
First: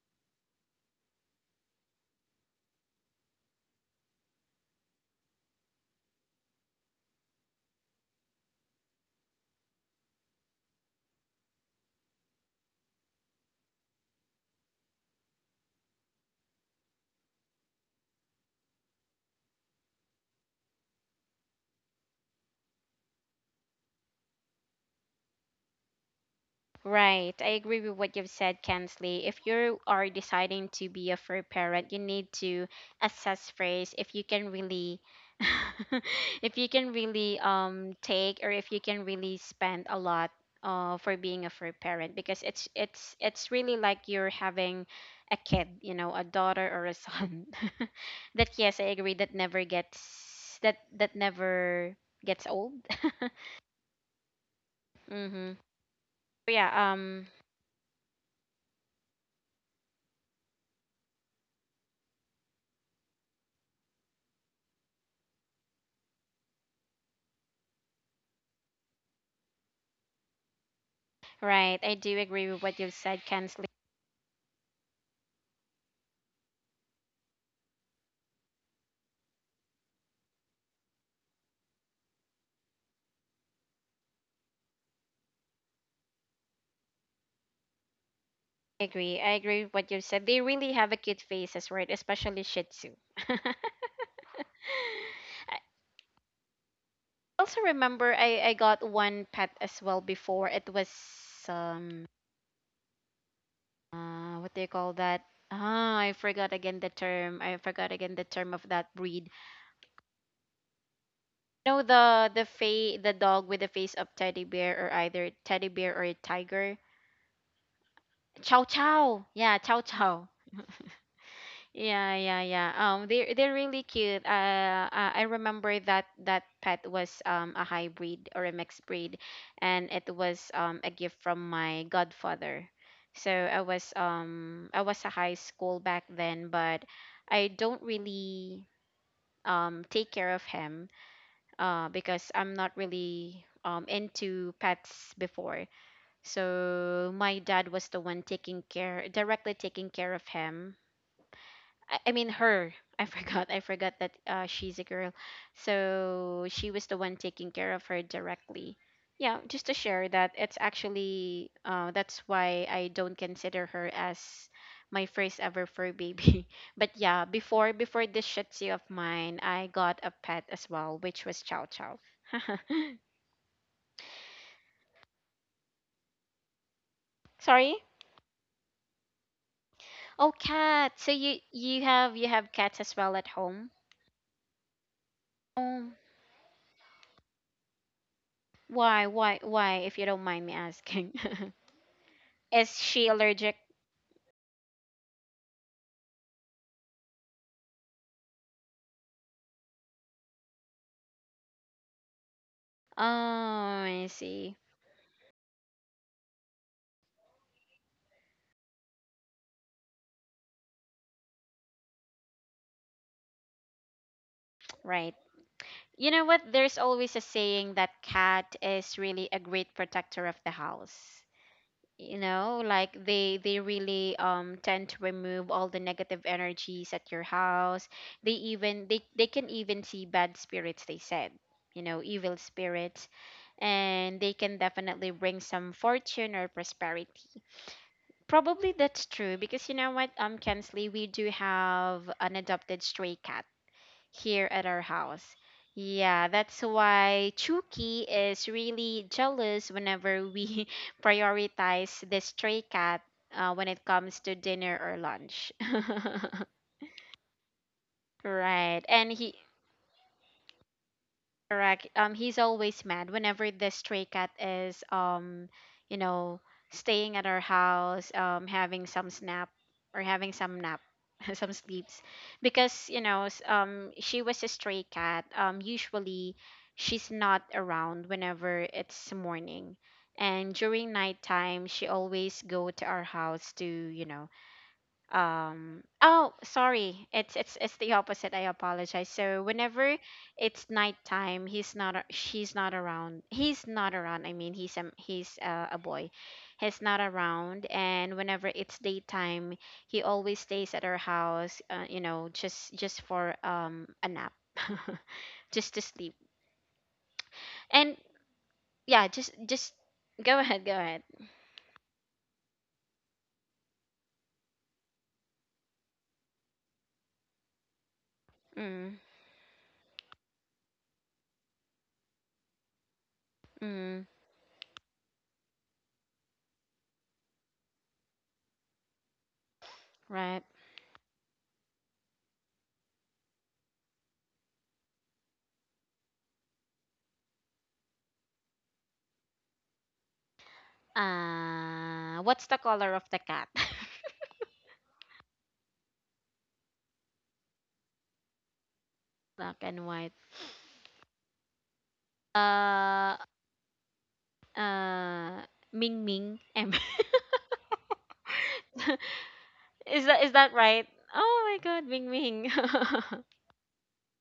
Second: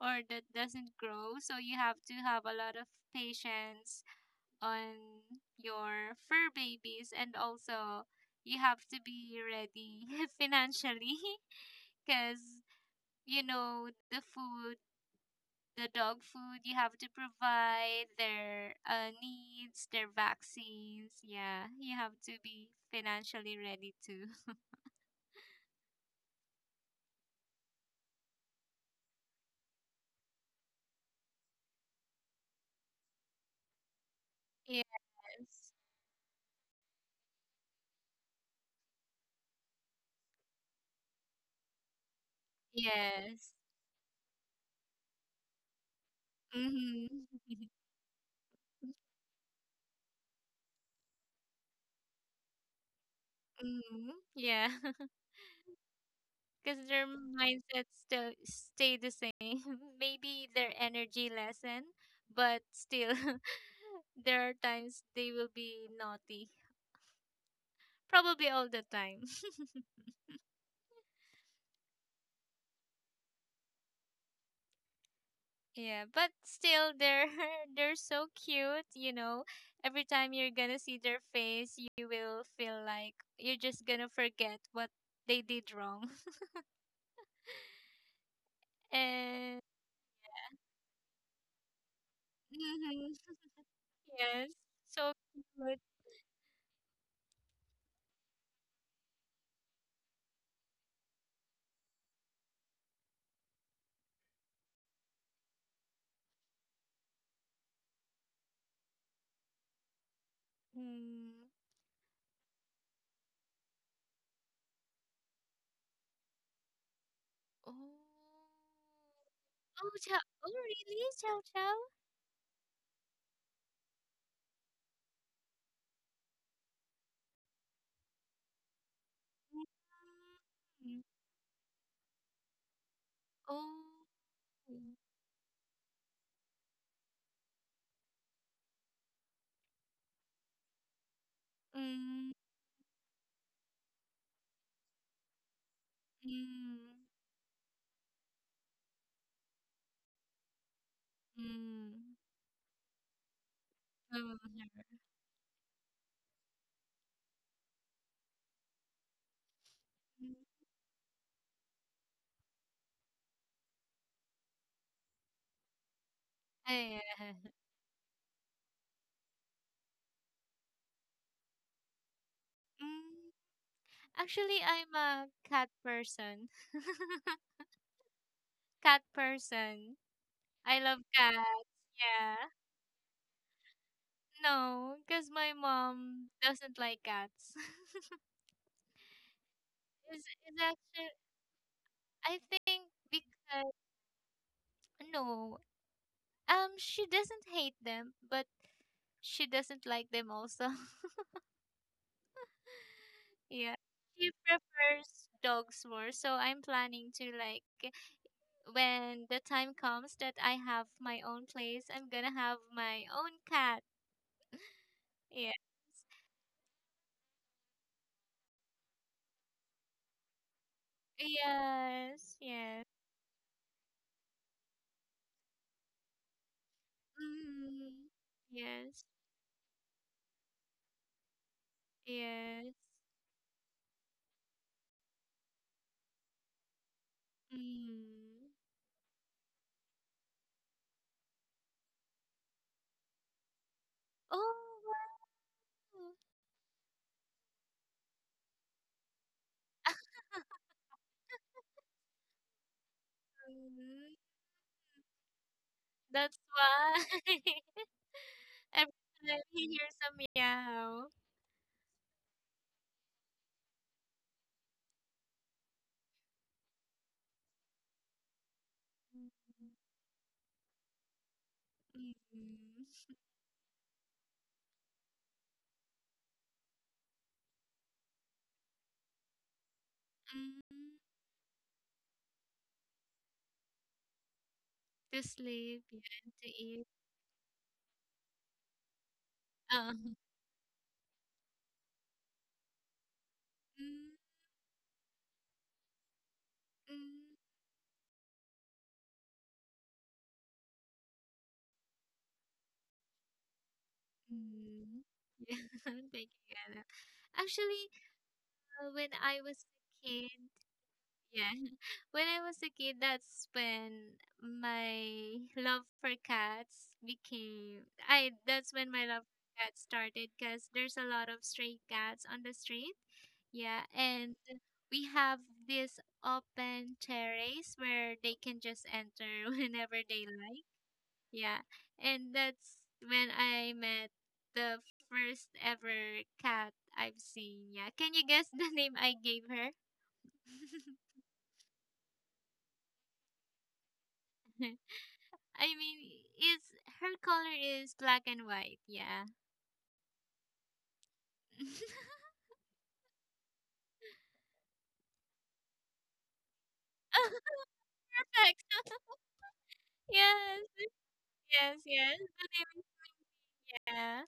Speaker 2: or that doesn't grow. So you have to have a lot of patience on your fur babies, and also you have to be ready financially, because you know, the food, the dog food you have to provide, their uh, needs, their vaccines. Yeah, you have to be financially ready too.
Speaker 1: Right. I agree with what you've said, Kensley. If you are deciding to be a fur parent, you need to assess first if you can really
Speaker 2: Yes.
Speaker 1: if you can really um take, or if you can really spend a lot uh for being a fur parent, because it's it's
Speaker 2: Yes.
Speaker 1: it's really like you're having a kid, you know, a daughter or a
Speaker 2: Mm-hmm.
Speaker 1: son. That, yes, I agree, that never gets, that that never gets old.
Speaker 2: Mm-hmm. Yeah,
Speaker 1: Mhm. So yeah,
Speaker 2: because their
Speaker 1: um.
Speaker 2: mindsets still stay the same. Maybe their energy lessen, but still, there are times they will be naughty. Probably all the time.
Speaker 1: Right, I do agree with what you've said, Kensley.
Speaker 2: Yeah, but still, they're they're so cute. You know, every time you're gonna see their face, you will feel like you're just gonna forget what they did wrong.
Speaker 1: I agree. I
Speaker 2: And
Speaker 1: agree with what you've said. They really have a cute faces, right? Especially Shih Tzu.
Speaker 2: hmm,
Speaker 1: I
Speaker 2: yes, so cute.
Speaker 1: also remember I, I got one pet as well before. It was um uh what do you call that? Ah, I forgot again the term. I forgot again the term of that breed.
Speaker 2: Mm.
Speaker 1: No, the the fa the dog with the face of teddy bear, or either teddy bear or a tiger.
Speaker 2: Oh,
Speaker 1: Chow Chow. Yeah, Chow
Speaker 2: oh, chow.
Speaker 1: Chow.
Speaker 2: Oh, really, chow chow.
Speaker 1: Yeah, yeah, yeah. Um, they they're really cute. Uh, uh, I remember that that pet was um a hybrid or a mixed breed, and it was um a
Speaker 2: Mm.
Speaker 1: gift from my godfather. So I was
Speaker 2: Oh,
Speaker 1: um I was a high school back then, but I don't really um take care of him uh
Speaker 2: mm,
Speaker 1: because I'm not really um into pets before.
Speaker 2: mm,
Speaker 1: So my dad was the one taking care, directly taking care of him. I,
Speaker 2: mm.
Speaker 1: I mean her. I forgot. I forgot that,
Speaker 2: Oh,
Speaker 1: uh, she's
Speaker 2: her.
Speaker 1: a girl. So she was the one taking care of her directly. Yeah, just to share
Speaker 2: Mm.
Speaker 1: that it's actually, uh, that's why I don't consider her as my first ever fur baby. But yeah,
Speaker 2: Yeah.
Speaker 1: before before this Shih Tzu of mine, I got a pet as well, which was Chow Chow.
Speaker 2: Mm. Actually, I'm a cat person.
Speaker 1: Sorry.
Speaker 2: Cat person.
Speaker 1: Oh,
Speaker 2: I love
Speaker 1: cat. So
Speaker 2: cats.
Speaker 1: you you have you
Speaker 2: Yeah.
Speaker 1: have cats as well at home?
Speaker 2: No, because my
Speaker 1: Oh,
Speaker 2: mom doesn't like cats.
Speaker 1: why why why? If you
Speaker 2: is
Speaker 1: don't mind
Speaker 2: is
Speaker 1: me
Speaker 2: actually,
Speaker 1: asking.
Speaker 2: I think,
Speaker 1: Is she allergic?
Speaker 2: because no, um, she doesn't hate them, but she doesn't like them also.
Speaker 1: Oh,
Speaker 2: Yeah,
Speaker 1: I
Speaker 2: she
Speaker 1: see.
Speaker 2: prefers dogs more. So I'm planning to, like, when the time comes that I have my own place, I'm gonna have my own cat.
Speaker 1: Right.
Speaker 2: Yeah.
Speaker 1: You know what? There's always a saying that cat is really a great protector of the house. You
Speaker 2: Yes,
Speaker 1: know,
Speaker 2: yes.
Speaker 1: like they they really um tend to remove all the negative energies at your house.
Speaker 2: Mm.
Speaker 1: They even
Speaker 2: Yes,
Speaker 1: they they can even see bad spirits, they said. You know, evil
Speaker 2: yes.
Speaker 1: spirits, and they can definitely bring some fortune or prosperity.
Speaker 2: Mm.
Speaker 1: Probably that's true, because you know what, um, Kensley, we do have an adopted stray cat here at
Speaker 2: Oh,
Speaker 1: our house.
Speaker 2: wow.
Speaker 1: Yeah, that's why Chucky is really jealous whenever we prioritize the stray cat, uh, when it
Speaker 2: Mm.
Speaker 1: comes to dinner or lunch.
Speaker 2: That's why
Speaker 1: Right.
Speaker 2: every
Speaker 1: And he.
Speaker 2: time he hears a meow.
Speaker 1: Correct. Um, he's always mad whenever the stray cat is, um, you know, staying at our house, um, having some
Speaker 2: Mm.
Speaker 1: snap or having some nap, some sleeps,
Speaker 2: Mm.
Speaker 1: because you know, s- um, she was a stray cat. Um, usually, she's not around whenever it's morning, and during
Speaker 2: Mm.
Speaker 1: nighttime, she always go to our house to, you know,
Speaker 2: To sleep,
Speaker 1: um
Speaker 2: yeah, and
Speaker 1: oh,
Speaker 2: to eat.
Speaker 1: sorry, it's it's it's the opposite, I apologize. So
Speaker 2: Oh.
Speaker 1: whenever it's nighttime, he's not a- she's not around, he's not
Speaker 2: Mm.
Speaker 1: around, I mean, he's um he's, uh, a boy, he's not
Speaker 2: Mm.
Speaker 1: around, and whenever it's daytime he always stays at our house, uh, you know, just just for um a nap.
Speaker 2: Mm. Yeah,
Speaker 1: Just to sleep.
Speaker 2: thank you, Anna. Actually,
Speaker 1: And
Speaker 2: uh, when
Speaker 1: yeah, just
Speaker 2: I was
Speaker 1: just
Speaker 2: a
Speaker 1: go
Speaker 2: kid,
Speaker 1: ahead, go ahead.
Speaker 2: yeah. When I was a kid, that's when my love for cats became I that's when my
Speaker 1: Mm,
Speaker 2: love for cats started because there's a lot of stray cats on the street. Yeah,
Speaker 1: mm,
Speaker 2: and we have this open terrace where they can just enter whenever they
Speaker 1: right.
Speaker 2: like. Yeah. And that's when I met the first ever cat I've seen. Yeah. Can you guess the name I gave her?
Speaker 1: Uh, what's the color of the cat?
Speaker 2: I mean, is her color is black and white. Yeah.
Speaker 1: Black and white. Uh, uh, Ming Ming. M.
Speaker 2: Correct.
Speaker 1: Is that is that
Speaker 2: Yes,
Speaker 1: right? Oh my
Speaker 2: yes,
Speaker 1: God, Ming
Speaker 2: yes. The
Speaker 1: Ming.
Speaker 2: name is- Yeah.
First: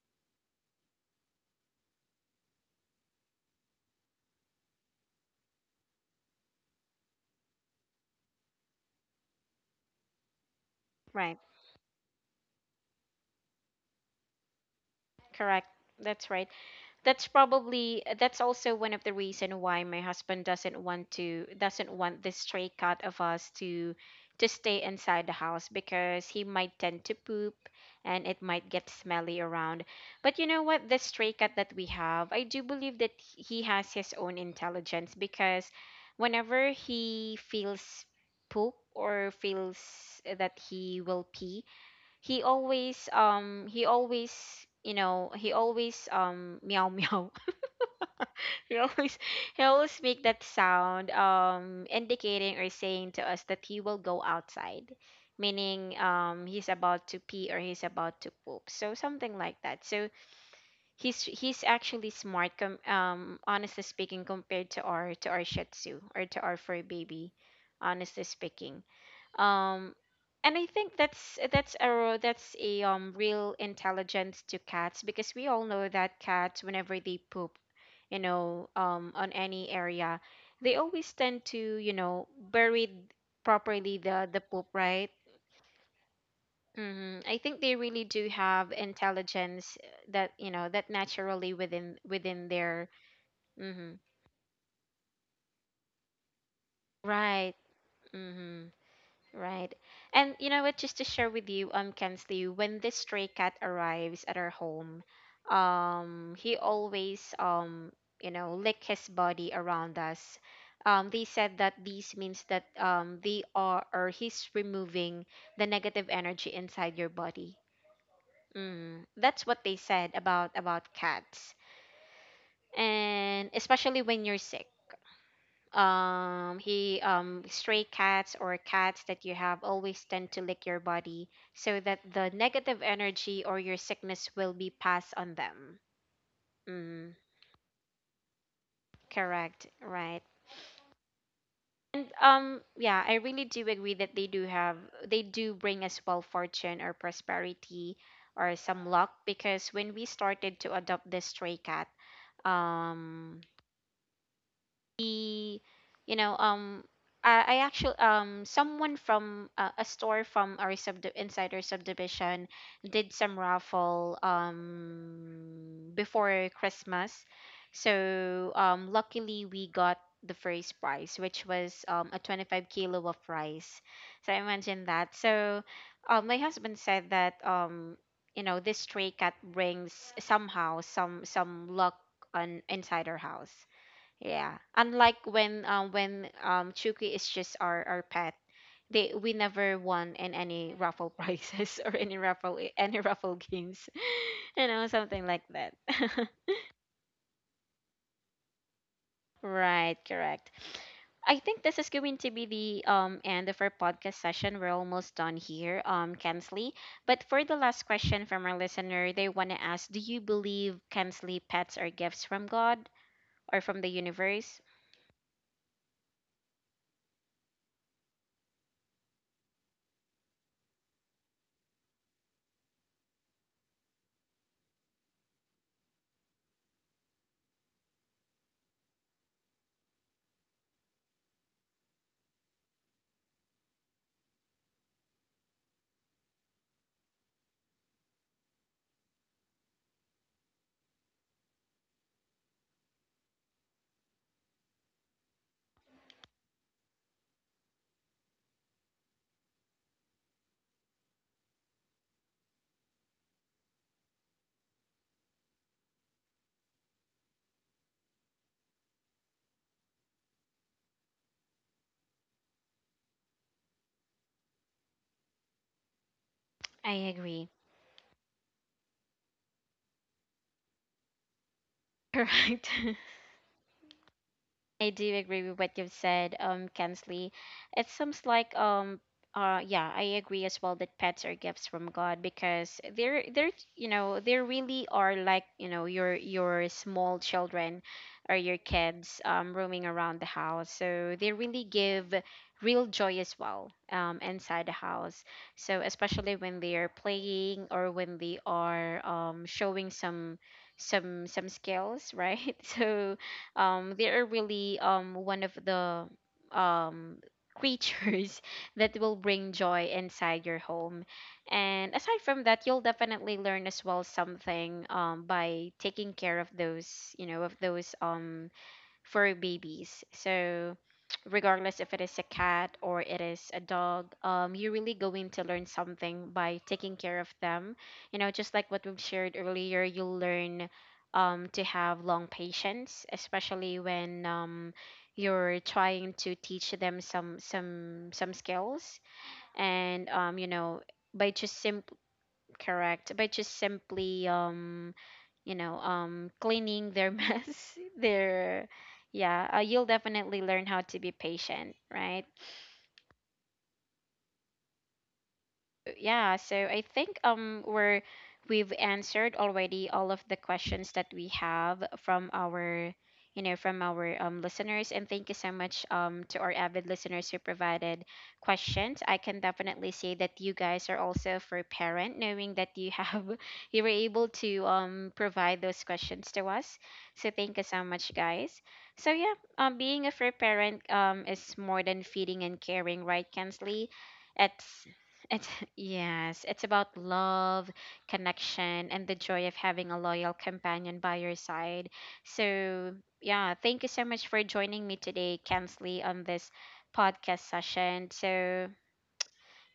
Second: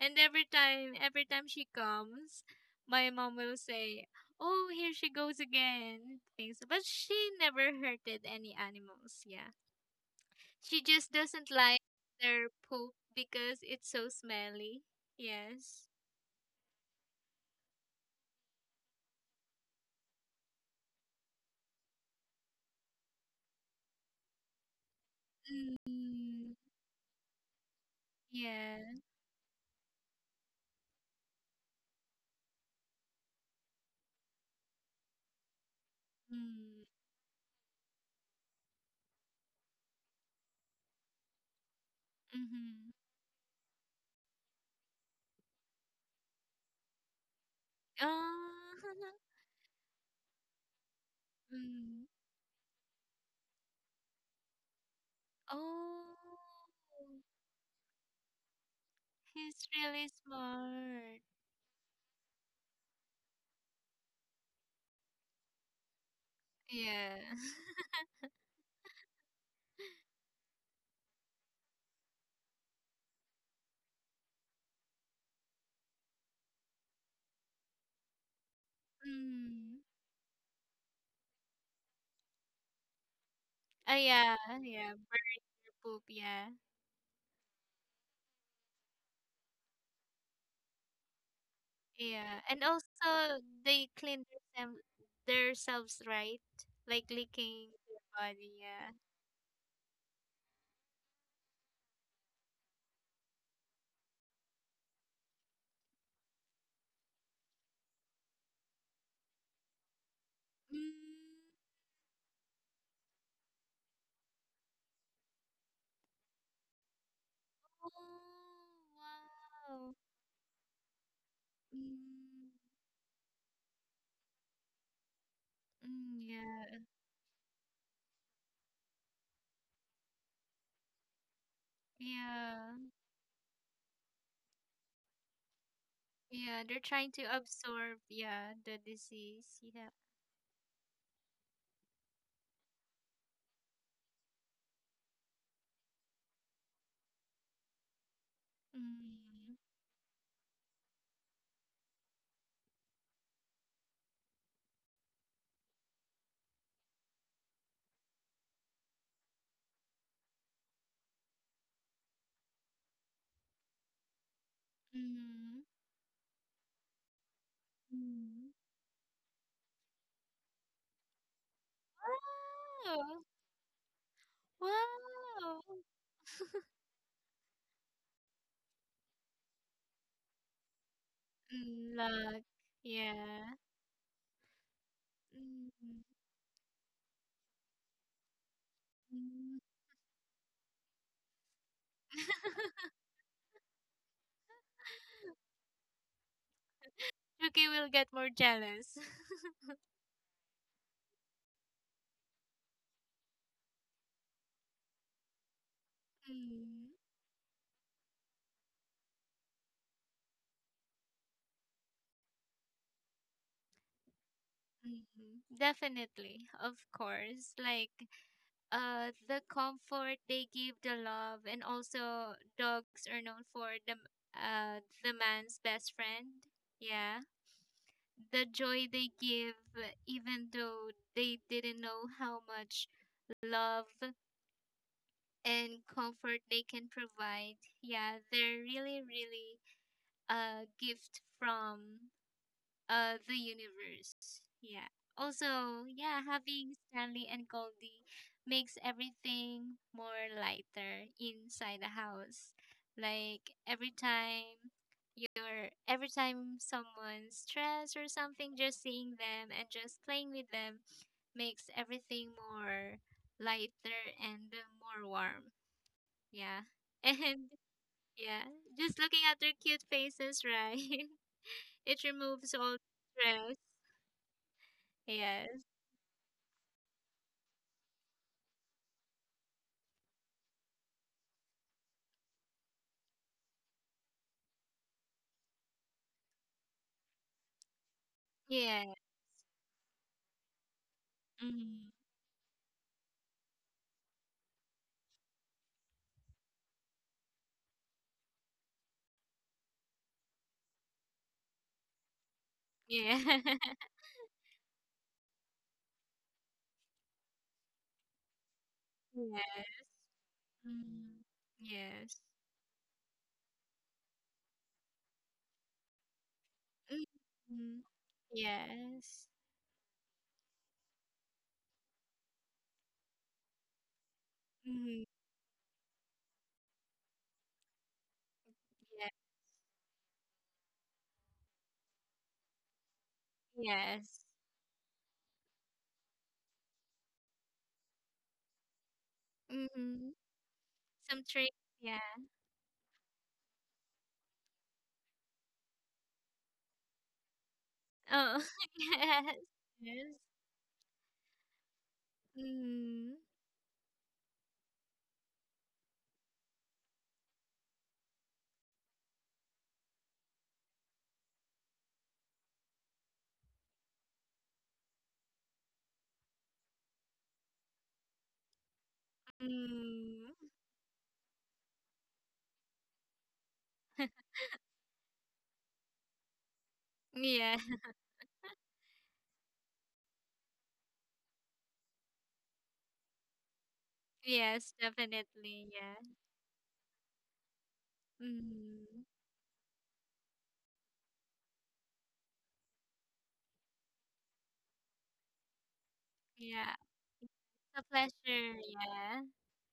Speaker 2: And every time, every time she comes, my mom will say, "Oh, here she goes again." Things, but she never hurted any animals. Yeah. She just
Speaker 1: Right,
Speaker 2: doesn't like their poop because it's so smelly.
Speaker 1: correct.
Speaker 2: Yes.
Speaker 1: That's right. That's probably that's also one of the reason why my husband doesn't want to, doesn't want this stray cat of us to, to stay inside the house, because he
Speaker 2: Mm,
Speaker 1: might tend to poop and it might
Speaker 2: yeah.
Speaker 1: get smelly around. But you know what, the stray cat that we have, I do believe that he has his own intelligence, because whenever
Speaker 2: Mm,
Speaker 1: he feels poop or feels that he will pee, he
Speaker 2: mm-hmm.
Speaker 1: always um he always, you know, he always um meow meow.
Speaker 2: Oh.
Speaker 1: he always he always make that sound, um,
Speaker 2: Mm.
Speaker 1: indicating or saying to us that he will go outside, meaning
Speaker 2: Oh,
Speaker 1: um he's about to pee or he's about to poop, so something like
Speaker 2: he's
Speaker 1: that. So
Speaker 2: really
Speaker 1: he's
Speaker 2: smart.
Speaker 1: he's actually smart, com- um honestly speaking, compared to our to our Shih Tzu or to our fur
Speaker 2: Yeah.
Speaker 1: baby, honestly speaking. um and I think that's that's a that's a, um real intelligence to cats, because we all know that cats, whenever they poop, you know, um on any
Speaker 2: Mm.
Speaker 1: area, they always tend to, you know, bury properly
Speaker 2: Oh,
Speaker 1: the
Speaker 2: yeah,
Speaker 1: the poop,
Speaker 2: yeah.
Speaker 1: right?
Speaker 2: Bury your poop, yeah.
Speaker 1: Hmm. I think they really do have intelligence, uh, that, you know, that naturally within
Speaker 2: Yeah.
Speaker 1: within
Speaker 2: And
Speaker 1: their.
Speaker 2: also,
Speaker 1: Hmm.
Speaker 2: they clean them, themselves, right? Like
Speaker 1: Right.
Speaker 2: licking their body,
Speaker 1: Hmm.
Speaker 2: yeah.
Speaker 1: Right. And you know what, just to share with you, um, Kensley, when this stray cat arrives at our home, um, he always, um, you know, lick his body around us. Um, they
Speaker 2: Mm.
Speaker 1: said that this means that um they are, or he's removing the negative energy inside your body.
Speaker 2: Oh,
Speaker 1: Mm, that's what they
Speaker 2: wow.
Speaker 1: said about about cats.
Speaker 2: Mm.
Speaker 1: And especially when you're sick,
Speaker 2: Mm,
Speaker 1: um
Speaker 2: yeah.
Speaker 1: he, um stray cats or cats that you have, always tend to lick your body, so that the
Speaker 2: Yeah.
Speaker 1: negative energy or your sickness will be passed on them.
Speaker 2: Yeah. They're
Speaker 1: Mm,
Speaker 2: trying to absorb, yeah, the disease,
Speaker 1: correct,
Speaker 2: yeah.
Speaker 1: right. And um, yeah, I really do agree that they do have they do bring us, well, fortune or prosperity, or some luck,
Speaker 2: Mm.
Speaker 1: because when we started to adopt this stray cat, um the you know, um, I, I actually, um someone from, uh, a store from our sub insider subdivision did some raffle
Speaker 2: Mhm.
Speaker 1: um before Christmas. So
Speaker 2: Mhm.
Speaker 1: um luckily we got the first prize which was um a twenty-five
Speaker 2: Wow!
Speaker 1: kilo of rice. So I imagine that. So
Speaker 2: Wow!
Speaker 1: uh, my husband said that um you know this stray cat brings somehow some some luck
Speaker 2: Mm, luck.
Speaker 1: on inside our house,
Speaker 2: Yeah.
Speaker 1: yeah, unlike when um
Speaker 2: Mhm.
Speaker 1: when um Chucky is just our our pet, they we
Speaker 2: Mhm.
Speaker 1: never won in any raffle prizes or any raffle eh, any raffle games, you know, something like that.
Speaker 2: Yuki will get more jealous.
Speaker 1: Right, correct. I think this is going to be the um end of our podcast session. We're almost done here, um, Kensley.
Speaker 2: Mhm.
Speaker 1: But for the last question from our listener, they want to ask, do you believe, Kensley, pets are gifts from God or from the universe?
Speaker 2: Mhm. Definitely, of course. Like uh the comfort they give, the love, and also dogs are known for the uh the man's best friend. Yeah. The joy they give even though they didn't know how much love and comfort they can provide. Yeah, they're really, really a gift from uh the universe. Yeah. Also, yeah, having Stanley and Goldie makes everything more lighter inside the house. Like every time you're every time someone's stressed or something, just seeing them and just playing with them makes everything more lighter and more warm. Yeah.
Speaker 1: I agree.
Speaker 2: And yeah, just looking at their cute faces, right? It removes
Speaker 1: Correct.
Speaker 2: all stress.
Speaker 1: I do agree with
Speaker 2: Yes.
Speaker 1: what you've said, um, Kensley. It seems like um uh yeah, I agree as well that pets are gifts from God because they're they're you know, they really are like, you know, your your small children or your
Speaker 2: Yeah.
Speaker 1: kids um roaming around the house. So they really
Speaker 2: Mm.
Speaker 1: give real joy as well um inside the house. So especially when they are playing or when they are um showing some some some skills, right?
Speaker 2: Yeah.
Speaker 1: So um, they are really um, one of the um, creatures that will bring joy inside your home. And
Speaker 2: Yes.
Speaker 1: aside from that, you'll definitely learn as well something, um, by taking care of
Speaker 2: Mm. Yes.
Speaker 1: those, you know, of
Speaker 2: Mm.
Speaker 1: those, um,
Speaker 2: Yes.
Speaker 1: for babies. So, regardless if it is a cat or it is a dog, um, you're really
Speaker 2: Mm.
Speaker 1: going to learn something by taking care of them. You know, just like what we've
Speaker 2: Yeah.
Speaker 1: shared earlier, you'll learn, um, to have long patience, especially
Speaker 2: Yes.
Speaker 1: when, um, you're trying to teach them some some some skills. And
Speaker 2: Mm.
Speaker 1: um, you know,
Speaker 2: Some
Speaker 1: by
Speaker 2: tricks.
Speaker 1: just sim-
Speaker 2: Yeah.
Speaker 1: correct by just simply um you know um cleaning their mess,
Speaker 2: Oh.
Speaker 1: their
Speaker 2: Yes.
Speaker 1: yeah, uh, you'll definitely learn how to be patient, right?
Speaker 2: Yes. Mm.
Speaker 1: Yeah, so I think um we're we've answered already all of the questions that we have from our, you know from our, um, listeners, and thank you so much, um, to our avid listeners who provided questions. I can definitely say
Speaker 2: Mm.
Speaker 1: that you guys are also for parent, knowing that you have you were able to, um, provide those questions to us. So thank
Speaker 2: Yeah.
Speaker 1: you so much, guys. So yeah, um, being a fair parent, um, is more than feeding and caring, right, Kensley?
Speaker 2: Yes,
Speaker 1: It's it's,
Speaker 2: definitely. Yeah.
Speaker 1: yes, it's about love, connection,
Speaker 2: Mm.
Speaker 1: and the joy of having a loyal companion by your side. So, yeah, thank you so much for joining me today, Kensley, on this
Speaker 2: Yeah.
Speaker 1: podcast
Speaker 2: It's a
Speaker 1: session.
Speaker 2: pleasure.
Speaker 1: So,
Speaker 2: Yeah.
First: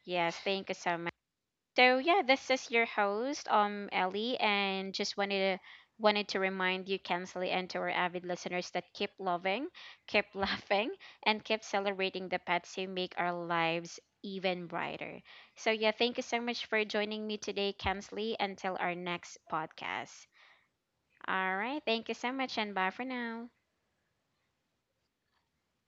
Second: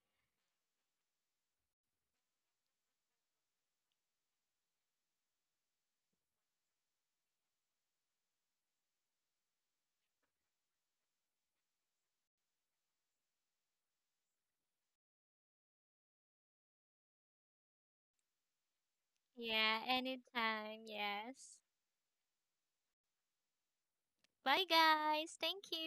Speaker 1: yes, thank you so much. So yeah, this is your host, um, Ellie, and just wanted to, wanted to remind you, Kensley, and to our avid listeners that keep loving, keep laughing, and keep celebrating the pets who make our lives even brighter. So yeah, thank you so much for joining me today, Kensley. Until our next
Speaker 2: Yeah.
Speaker 1: podcast.
Speaker 2: Anytime.
Speaker 1: All
Speaker 2: Yes.
Speaker 1: right, thank you so much, and bye for now.
Speaker 2: Bye, guys. Thank you.